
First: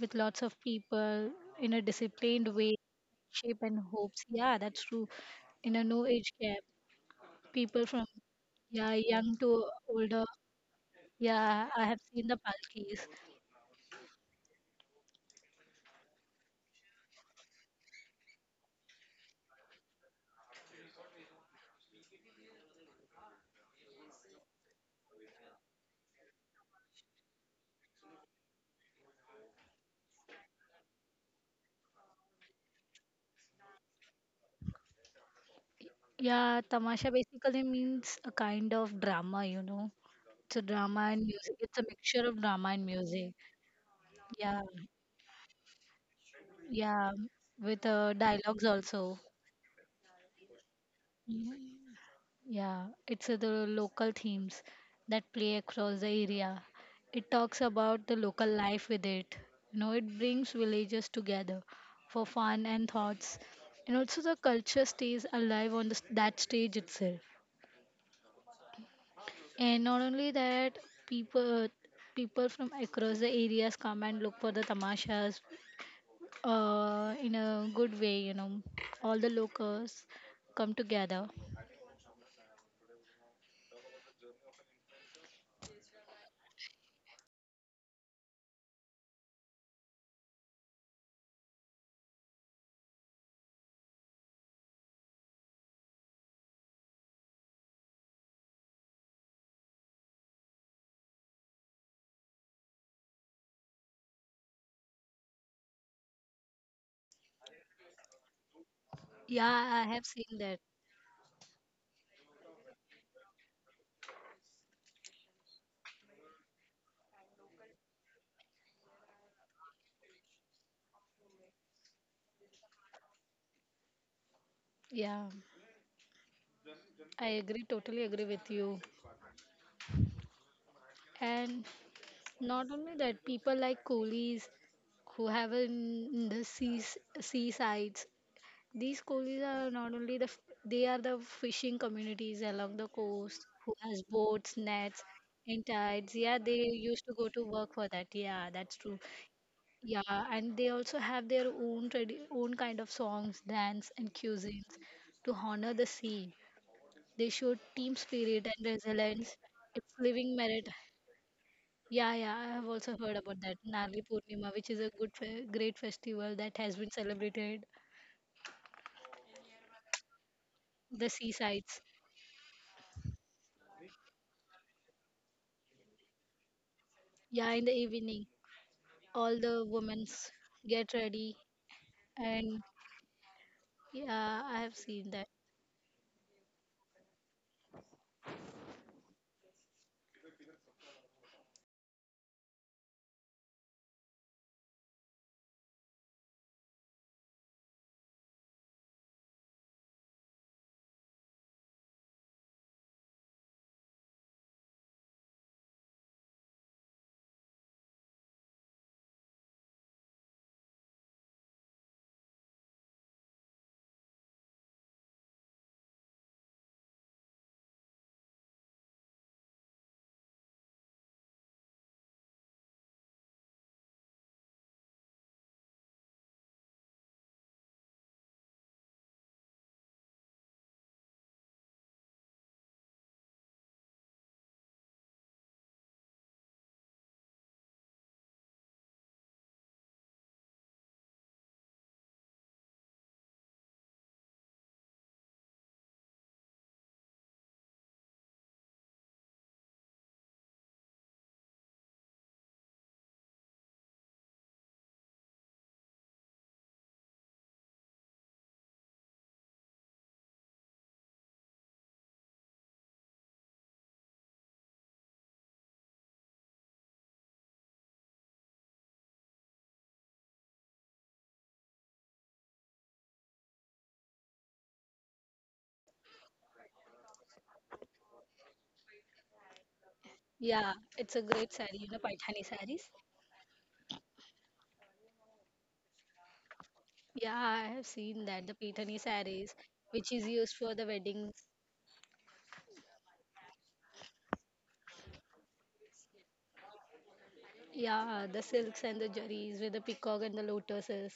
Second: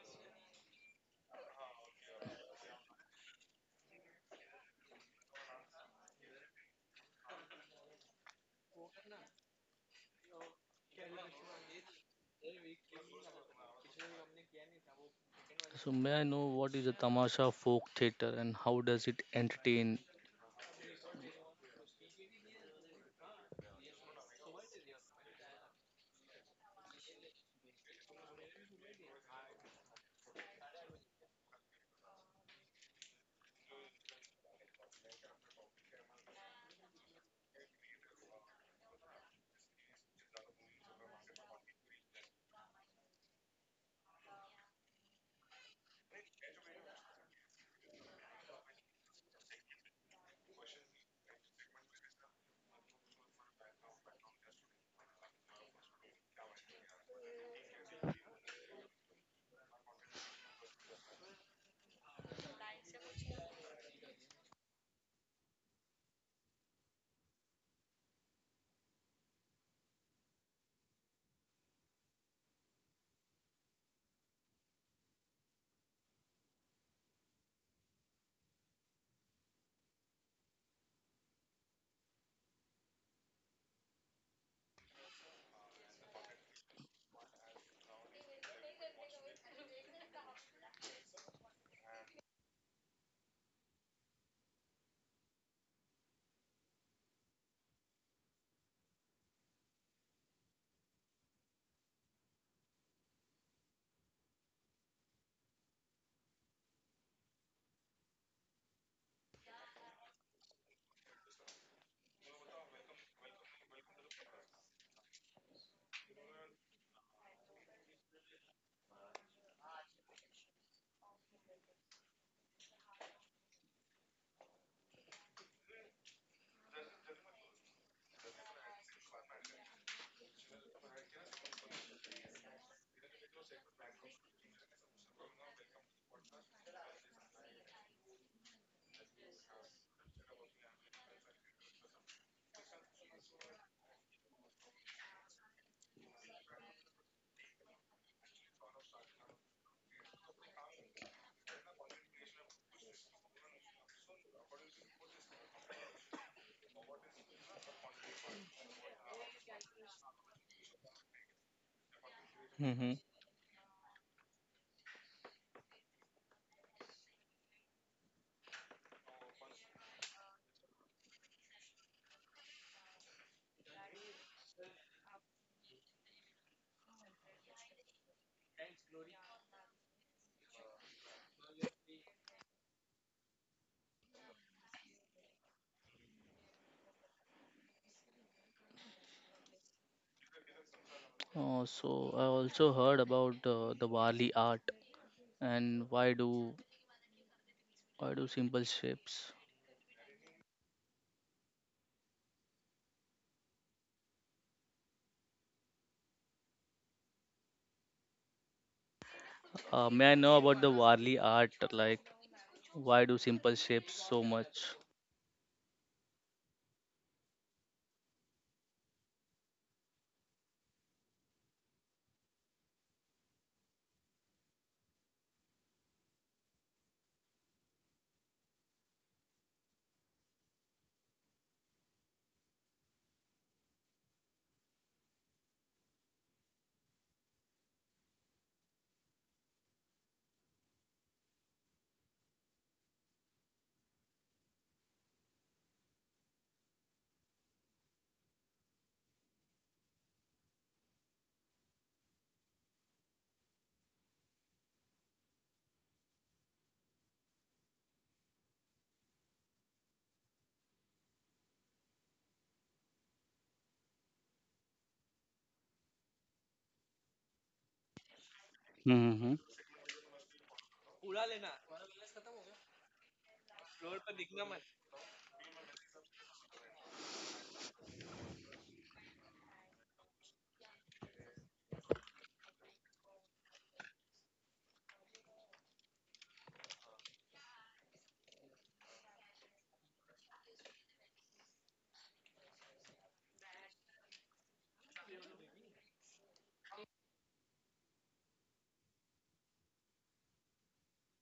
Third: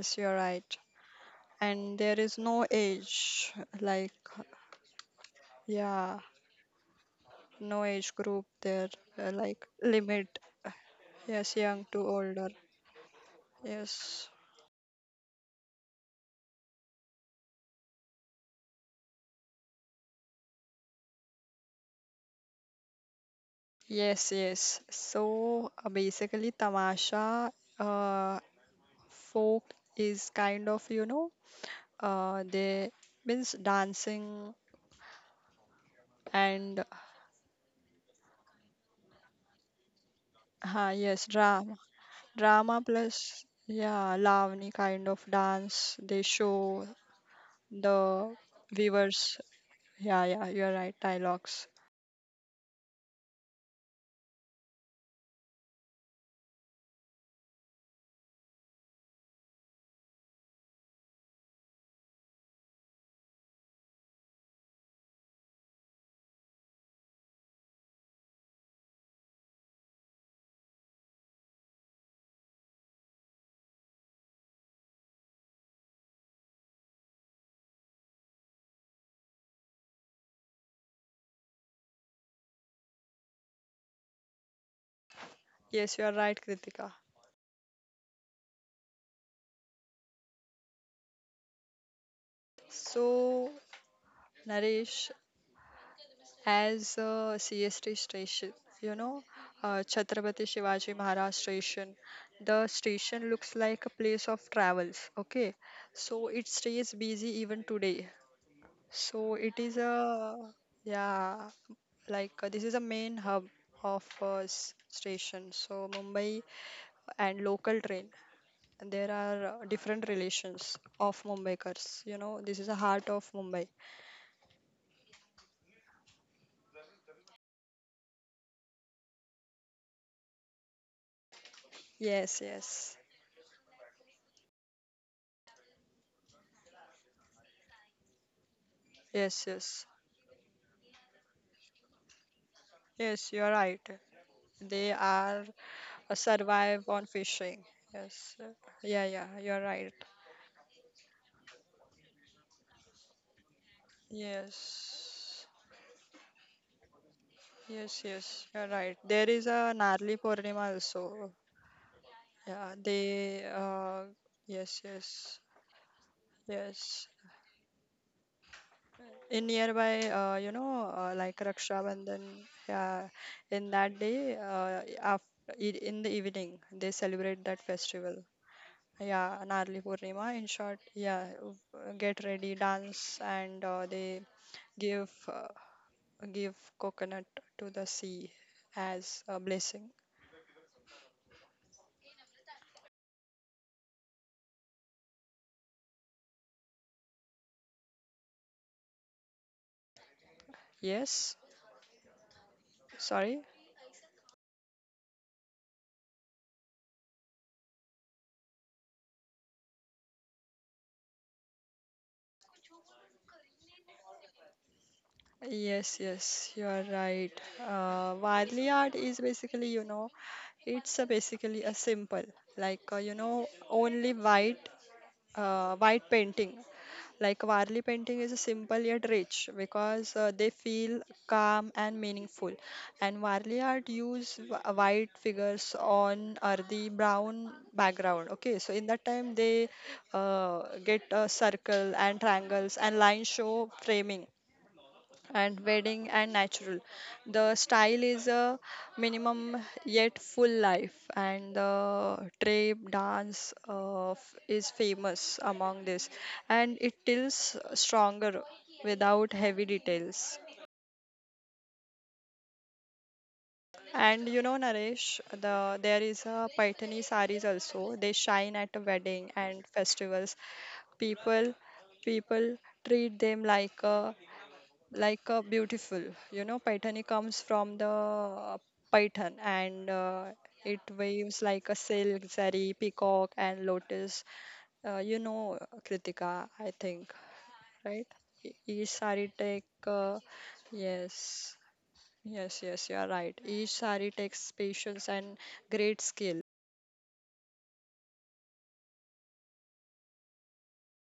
with you're lots of right. people in a And there is disciplined no way, age, shape and like, hopes. Yeah, that's true. In a no yeah, age gap, no people from, age group there, yeah, young to like, older. limit. Uh, Yes, Yeah, young I to have seen the older. palkis. Yes. So may I know what is a tamasha folk theater and how does it entertain? Yes, yes. So basically, Tamasha uh, folk is kind of, you know, they means dancing and, Yeah, tamasha basically means a kind of drama, you know. It's a yes, drama and dra. music. It's a mixture of Drama drama and plus, music. yeah, Lavani Yeah, kind of dance. They show yeah, with the dialogues also. viewers. Yeah, yeah, you're right. Dialogues. Mm-hmm. Yeah, it's the local themes that play across the area. It talks about the local life with it. You know, it brings villagers together for fun and thoughts. And also the culture stays alive on the, that stage itself. And not only that, people people from across the areas come and look for the tamashas in a good way, you know. All the locals come together. Yes, you're right, Kritika. So, Naresh, as a CST station, you know, Chhatrapati Shivaji Maharaj station, the station looks like a place of travels. Okay, so it stays busy even today. So Yeah, it I is a have seen that. yeah, like this is a main hub of station. So Mumbai and local train. And there are different relations of Mumbaikars. You know, this is a heart of Mumbai. Yeah. I agree, totally agree with you. And Yes, not only yes, that, people like coolies who have in the seas, seasides. These coolies yes, are yes, not only the they are the fishing communities along the yes. coast You are who right. has boats, They nets, are and tides. Yeah, they survive used on to go to fishing. work for that. Yes. Yeah, that's true. Yeah, yeah. You are right. Yeah, and they also have their own own kind of songs, dance, and cuisines to Yes. honor the sea. They showed team Yes, yes, spirit and you're right. There resilience. is a It's Narli living merit. Purnima also. Yeah, yeah, I have Yeah, Hmm. also heard about they that. Narli Purnima, which yes, is a good, yes, great festival that has been yes. celebrated. In nearby The like Raksha seasides. Bandhan, yeah, in that day in the evening they celebrate Yeah, that in the festival. evening, Yeah, all the Narli women Purnima in short, get yeah, ready, get ready, and dance and they yeah, I have give seen that. Give coconut to the sea as a blessing. So I also heard about the Wali art and why do simple shapes? Yes, sorry. May I know about the Wali art? Like why do simple shapes so much? Yes, yes, you are right. Wadli art is basically, you know, it's a basically a simple, like only white, white painting. Like Warli painting is simple yet rich because they feel calm and meaningful. And Warli art use white figures on earthy brown background. Okay, so in that time they get a circle and triangles and line show framing and wedding and natural. The style is a minimum yet full life, and the drape dance is famous among this, and it tilts stronger without heavy details. And you know, Naresh, there is a Paithani saris also. They shine at a wedding Hmm. and festivals. People people treat them like a beautiful, you know, paithani comes from the python and Yeah, it it's a waves great saree, like a you know, silk Paithani zari sarees. peacock and lotus, uh, you know kritika, I think, Yeah, I have right. seen that, the Each Paithani sari sarees, take which is used for the yes, weddings. yes, yes, you are right. Each sari takes patience and great skill. Yeah, the silks and the jerrys with the peacock and the lotuses,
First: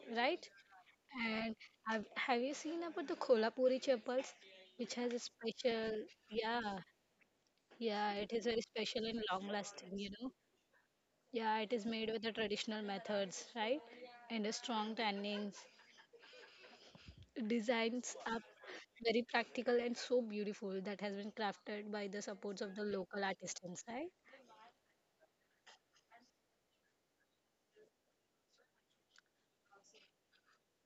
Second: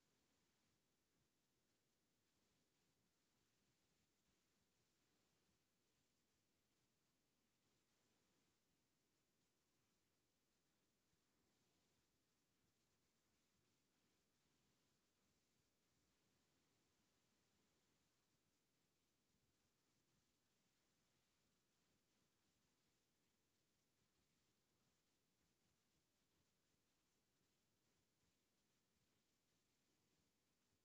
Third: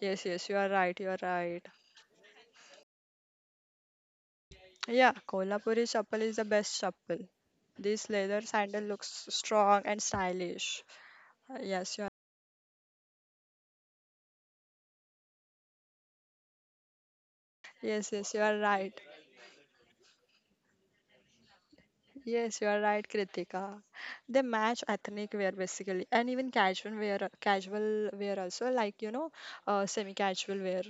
Yes, right? yes, you are right, you are And right. have you seen about the Kolhapuri chapels, which Yeah, has a kolhapuri special, chappal is the best yeah, chappal. This yeah, it leather is very sandal special looks and long strong lasting, and you know? stylish. Yeah, it is Yes, you. made with the traditional methods, right? And the strong tannings, Yes, designs yes, you are are right. very practical and so beautiful that has been crafted by the Yes, supports you of are the right, local Kritika. artisans, right? They match ethnic wear basically, and even casual wear also, like you know, semi-casual wear,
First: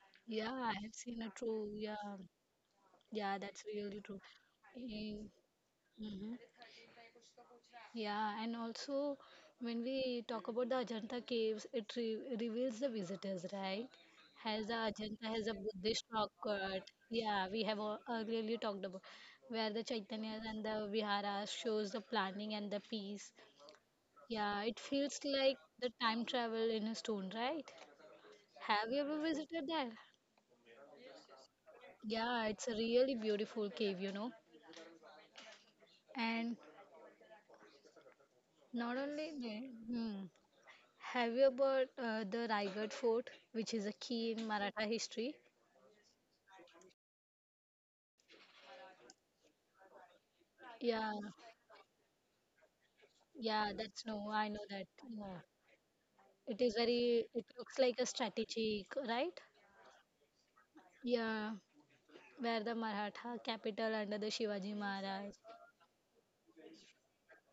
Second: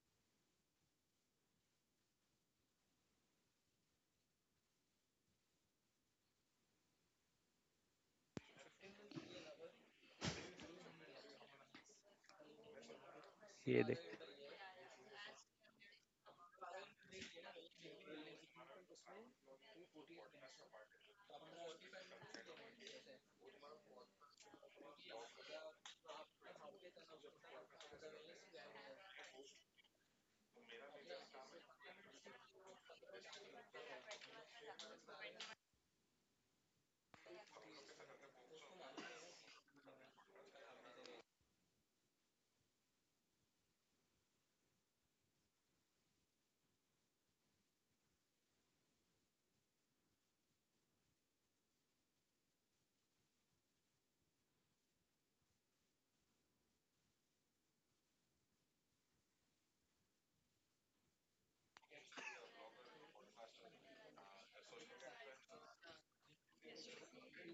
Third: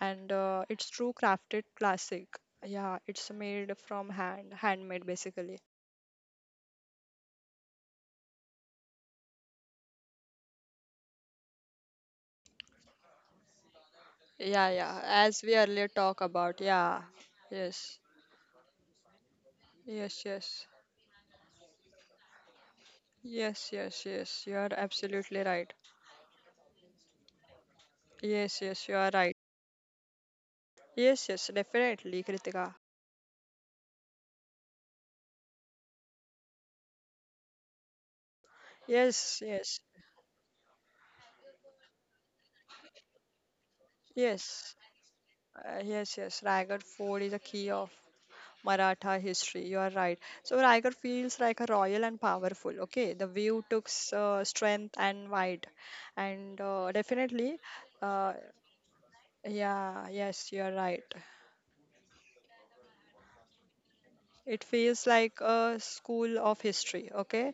and Yeah, I it's have true seen a crafted true, yeah. classic. Yeah, it's Yeah, that's made really from true. hand, handmade Mm-hmm. basically. Yeah, and also when we talk about the Ajanta caves, it re reveals the visitors, ये right? देख. Has Yeah, the yeah. Ajanta As has a we earlier Buddhist talk rock about, cut. yeah, Yeah, we have yes, earlier talked about where the yes, Chaitanyas and yes, the Viharas shows the planning and the peace. yes, yes, yes. You Yeah, are it feels absolutely like right. the time travel in a stone, right? Yes, yes, Have you you are ever right. visited there? Yes, yes, definitely, Yeah, it's Kritika. a really beautiful cave, you know. And not only Yes, that, yes, hmm. Have you about the Raigad Fort, which is a key in yes. Maratha history? Yes, yes, Raigad Fort is a key of Maratha history. You are right. So Raigad Yeah, feels like a royal and powerful. Okay, the view yeah, took that's no, I know that. strength and Yeah, wide, and it is very. It definitely, looks like a uh, strategic, right? yeah, yes, you are right. Yeah, where the Maratha capital under the It Shivaji feels Maharaj. like a school of history. Okay,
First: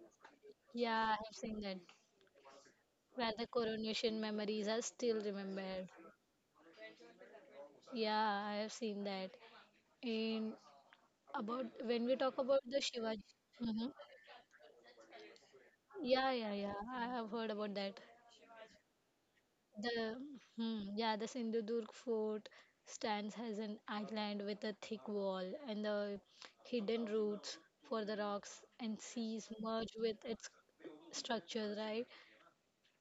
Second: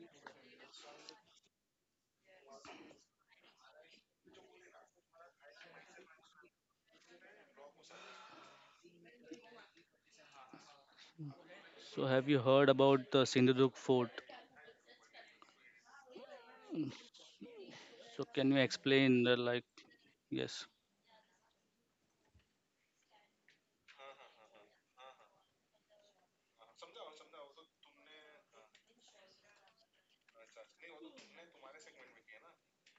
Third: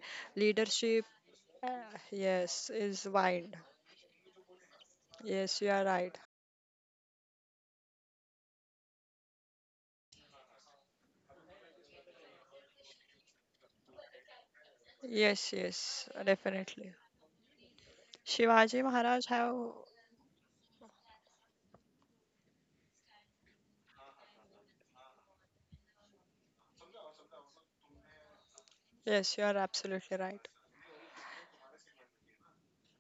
Yeah, leadership, I have seen that. uh, yes, is Where the wide. coronation memories are still Yes, you are remembered. right. Yeah, I have seen that. And about when So we have talk you about heard the about Shivaji. the Sindhudurg Hmm. fort? Yes, yes, Yeah, yeah, yeah. definitely. I have heard about that. So can you Shivaji explain Maharaj the like have. The yes, hmm, yeah, the Sindhudurg fort stands as an island with a thick wall, and the hidden roots for the rocks and Yes, you seas are merge absolutely with its right. structure, right?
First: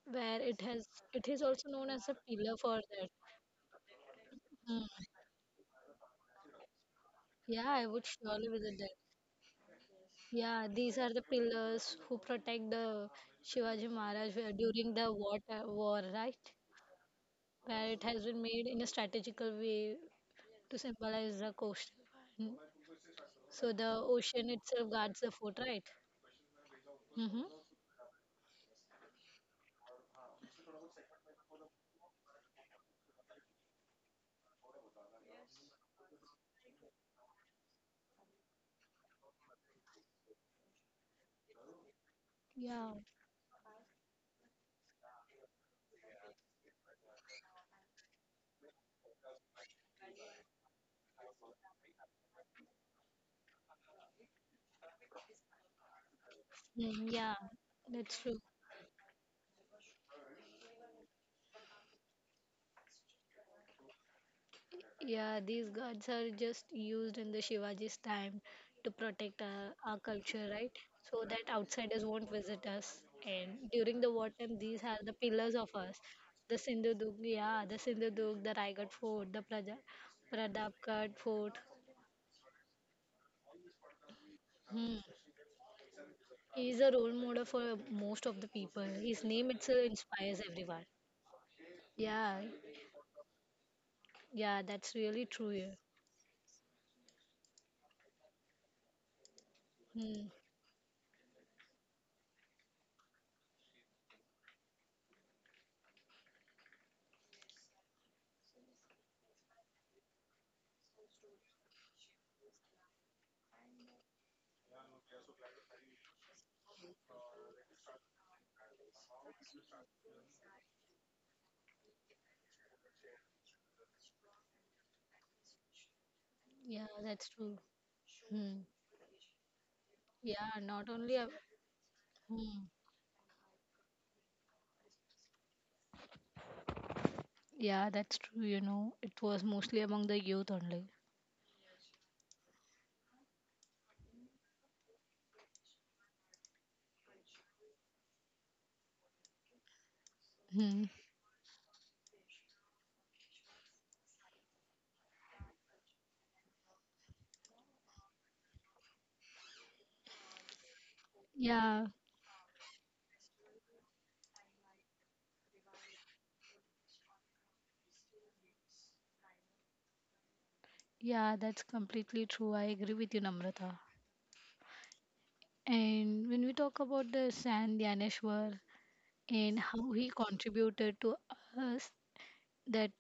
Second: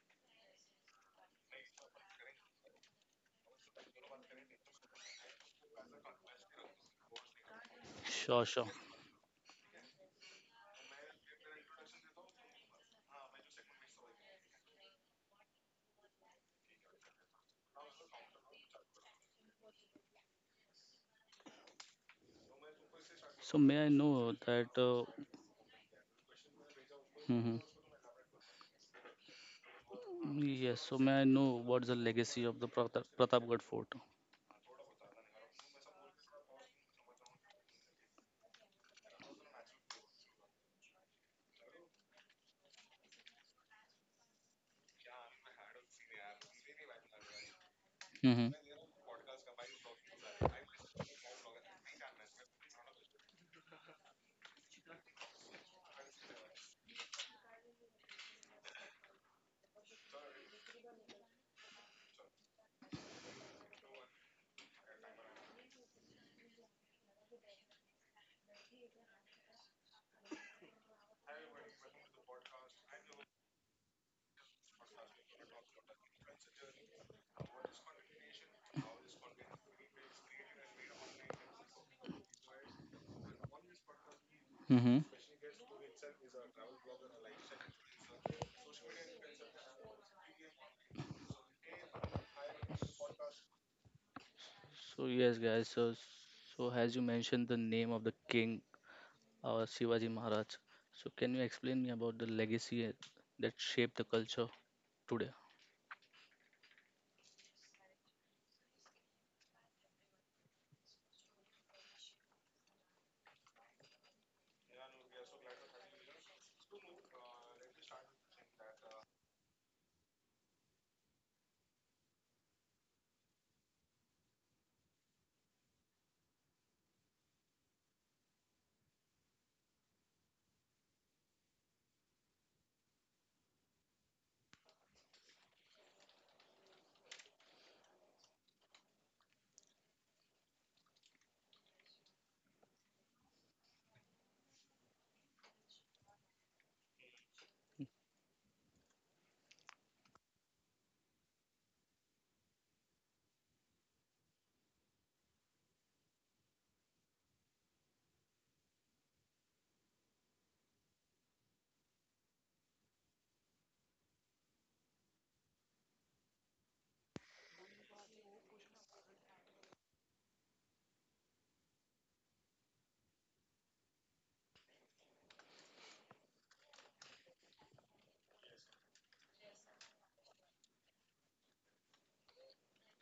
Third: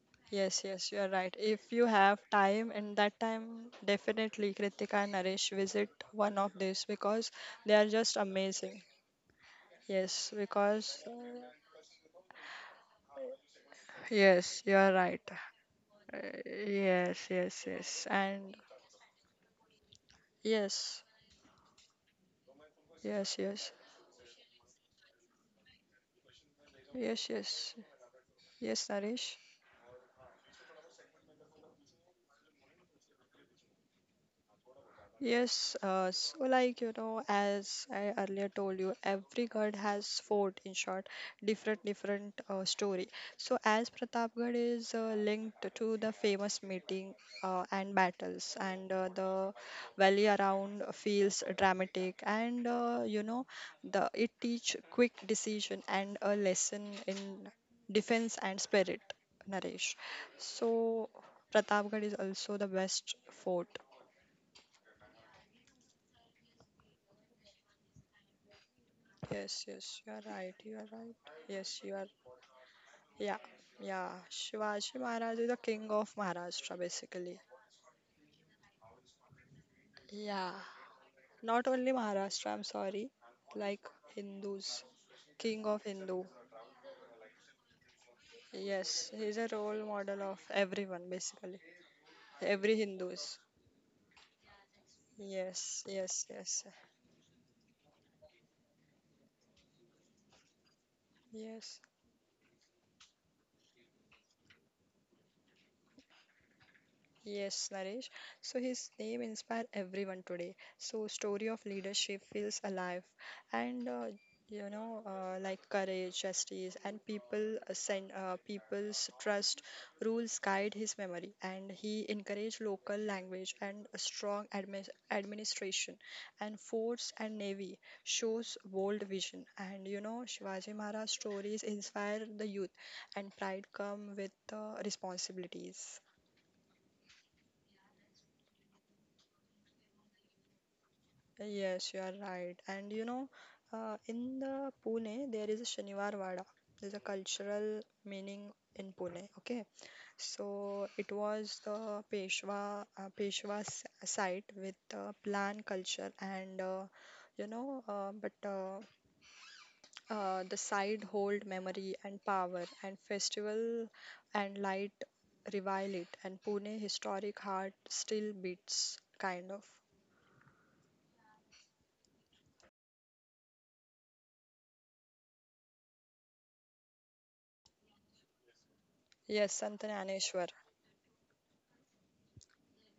Where it Yes, has, yes, you are it right. is also If you known as a have pillar time for and that. that time, definitely Hmm. Kritika and Naresh visit one of these because Yeah, they I are would just sure, surely sure. visit amazing. that. Yes, Yeah, these because are the pillars who protect the Shivaji Maharaj yes, you are during the right. water war, Uh, right? yes, yes, Where it yes, has been and made in a strategical way to yes, symbolize the coastal. Hmm. yes, So yes, So may I the know ocean that itself guards the fort, right? yes, Mm-hmm. hmm. yes, yes, Naresh. Yes, so may I know what's the legacy of the Pratapgarh fort? Yes, so like you know, as I earlier told you, every god has fort in short, different different Yeah. story. So as Pratapgarh is linked to the famous meeting and Mm-hmm. battles, and the valley around feels dramatic, and you know, the it teach quick decision and a lesson Mm, yeah, in that's defense true. and spirit, Naresh. So Pratapgarh is also the best fort. Yeah, these gods are just used in the Shivaji's time to protect Yes, our yes, you are culture, right. right? You are right. So that Yes, you are. outsiders won't visit us. Yeah, And during yeah. the war time, these Shivaji are the Maharaj is the pillars of king us. of The Maharashtra, Sindhudurg, basically. yeah, the Sindhudurg, the Raigad Fort, the Praja, Yeah, Pratapgarh Fort. not only Maharashtra, I'm sorry, like Hindus, Mm-hmm. Hmm. king of Hindu. He is a role model for most of the people. Yes, His he's a name role itself model of inspires everyone. everyone, basically. Yeah. Every Hindus. Yeah, So that's yes, really true. guys. Yes, Yeah. So yes, yes, so as you mentioned the name of the king, Shivaji Hmm. Maharaj. So can you explain yes. me about the legacy that shaped the culture today? Yes, Naresh. So his name inspire everyone today. So story of leadership feels alive, and you know, like courage, justice, and people send people's trust rules guide his memory, and he encouraged local language and a strong administration, and Yeah, force that's and true. navy shows Hmm. bold vision, and you know, Yeah, Shivaji not Maharaj only. Stories inspire the Hmm. youth, and pride come with responsibilities. Yeah, that's true. You know, it was mostly among the youth only. Yes, you are right. And you know, in the Pune, there is a Shaniwar Wada. There's a cultural meaning in Pune. Okay, so Hmm. it was the Peshwa's site with plan culture and you know, but the site hold Yeah, memory and power and festival and light revile it. And Pune historic heart still beats, kind of. yeah, that's completely true. I agree with you, Namrata. And when we talk about the San Yaneshwar Yes, and how he Santananeshwar. contributed to us, that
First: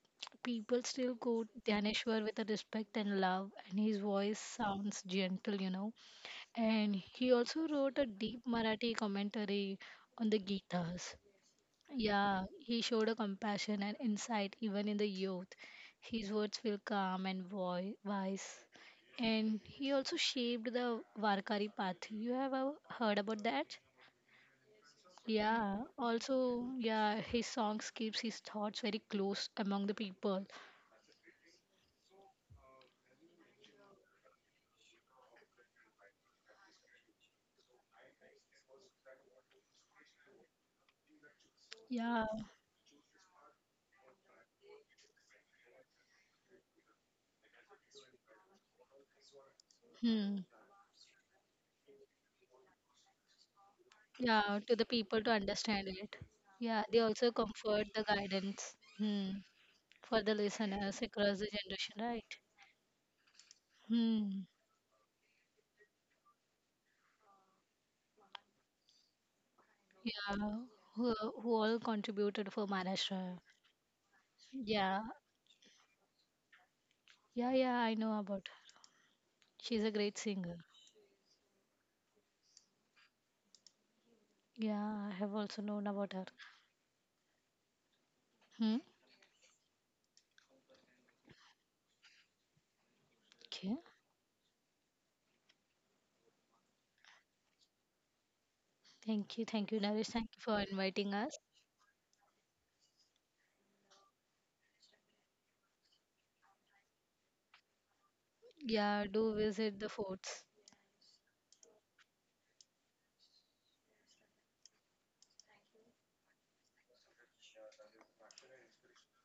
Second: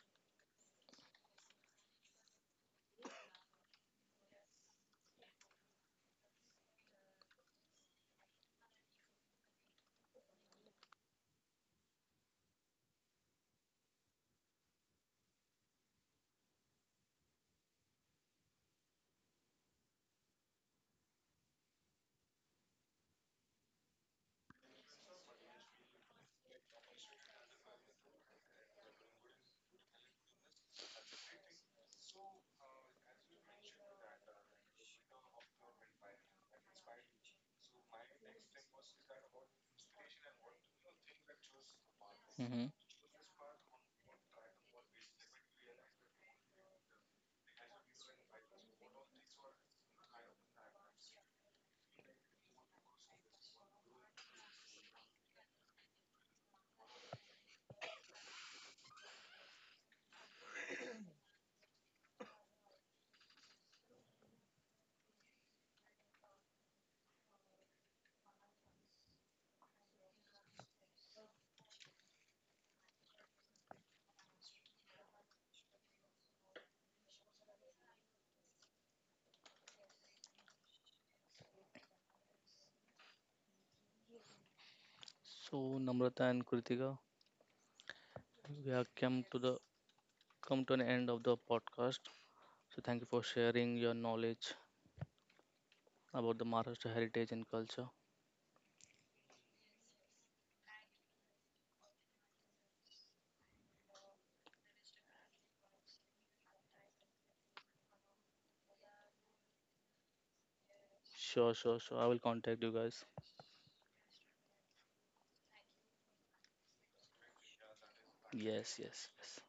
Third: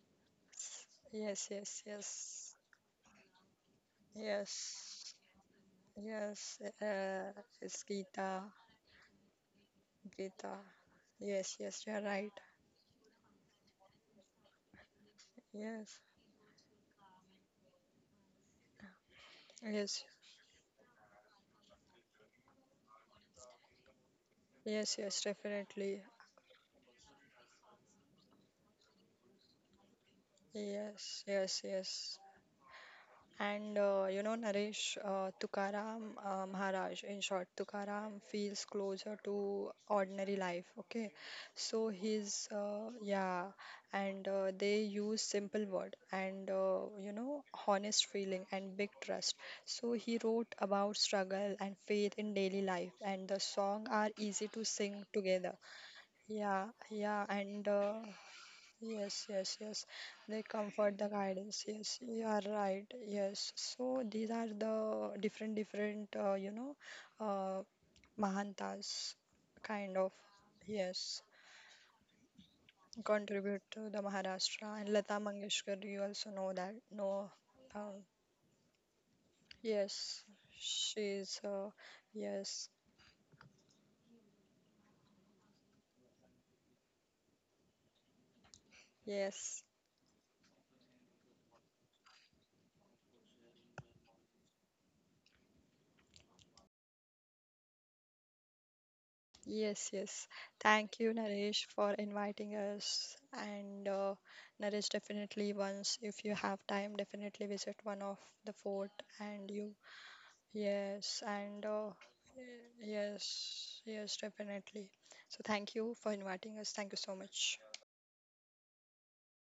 people still Yes, quote yes, Yaneshwar with a yes, respect and love, and his voice sounds yes, gentle, you know. yes. And he also It's wrote a Gita, deep Marathi commentary on the Gita. Gitas. Yes, yes, you're right. Yeah, he showed a compassion and insight even in the youth. Yes, His words feel calm and wise. And he yes, also shaped the Varkari path. You have heard about that? yes, yes, definitely. Yeah, also, yeah, his songs keeps his thoughts very close among the people. Yes, yes, yes. And you know, Naresh, Tukaram Maharaj, in short, Tukaram feels closer to ordinary life, okay? So Yeah, Mm-hmm. Yeah, and they use simple word and, you know, honest feeling and big trust. So he wrote hmm. about struggle and faith in daily life, and the song are easy to Yeah, to the sing people to together. understand it. Yeah, Yeah, they yeah, also and comfort the guidance. yes, Hmm. yes, yes. For They the comfort the listeners across the guidance. Yes, generation, you are right? right. Yes. So these are Hmm. the different, different, uh, Mahantas kind of, Yeah, who, yes, who all contributed for Maharashtra. contribute to the Maharashtra. And Yeah, Lata Mangeshkar, you also know that. No, yeah, yeah, I um, know about her. She's a yes, great singer. she's, uh, yes, Yeah, I have So also known Namrata about and her. Kritika, we have Hmm. Yes. come to an end of the podcast. So thank you for sharing your Okay. knowledge about the Maharashtra heritage and culture. Yes, Thank you, yes. Naresh. Thank you for Thank you, inviting us. Naresh, for inviting us. And Naresh, definitely once, if you have time, definitely visit one of the fort. Yeah, And do you, visit the forts. yes, Sure, and sure, sure. I will contact you guys. yes, yes, definitely. So thank you for inviting us. Thank you so much. Yes, yes, yes.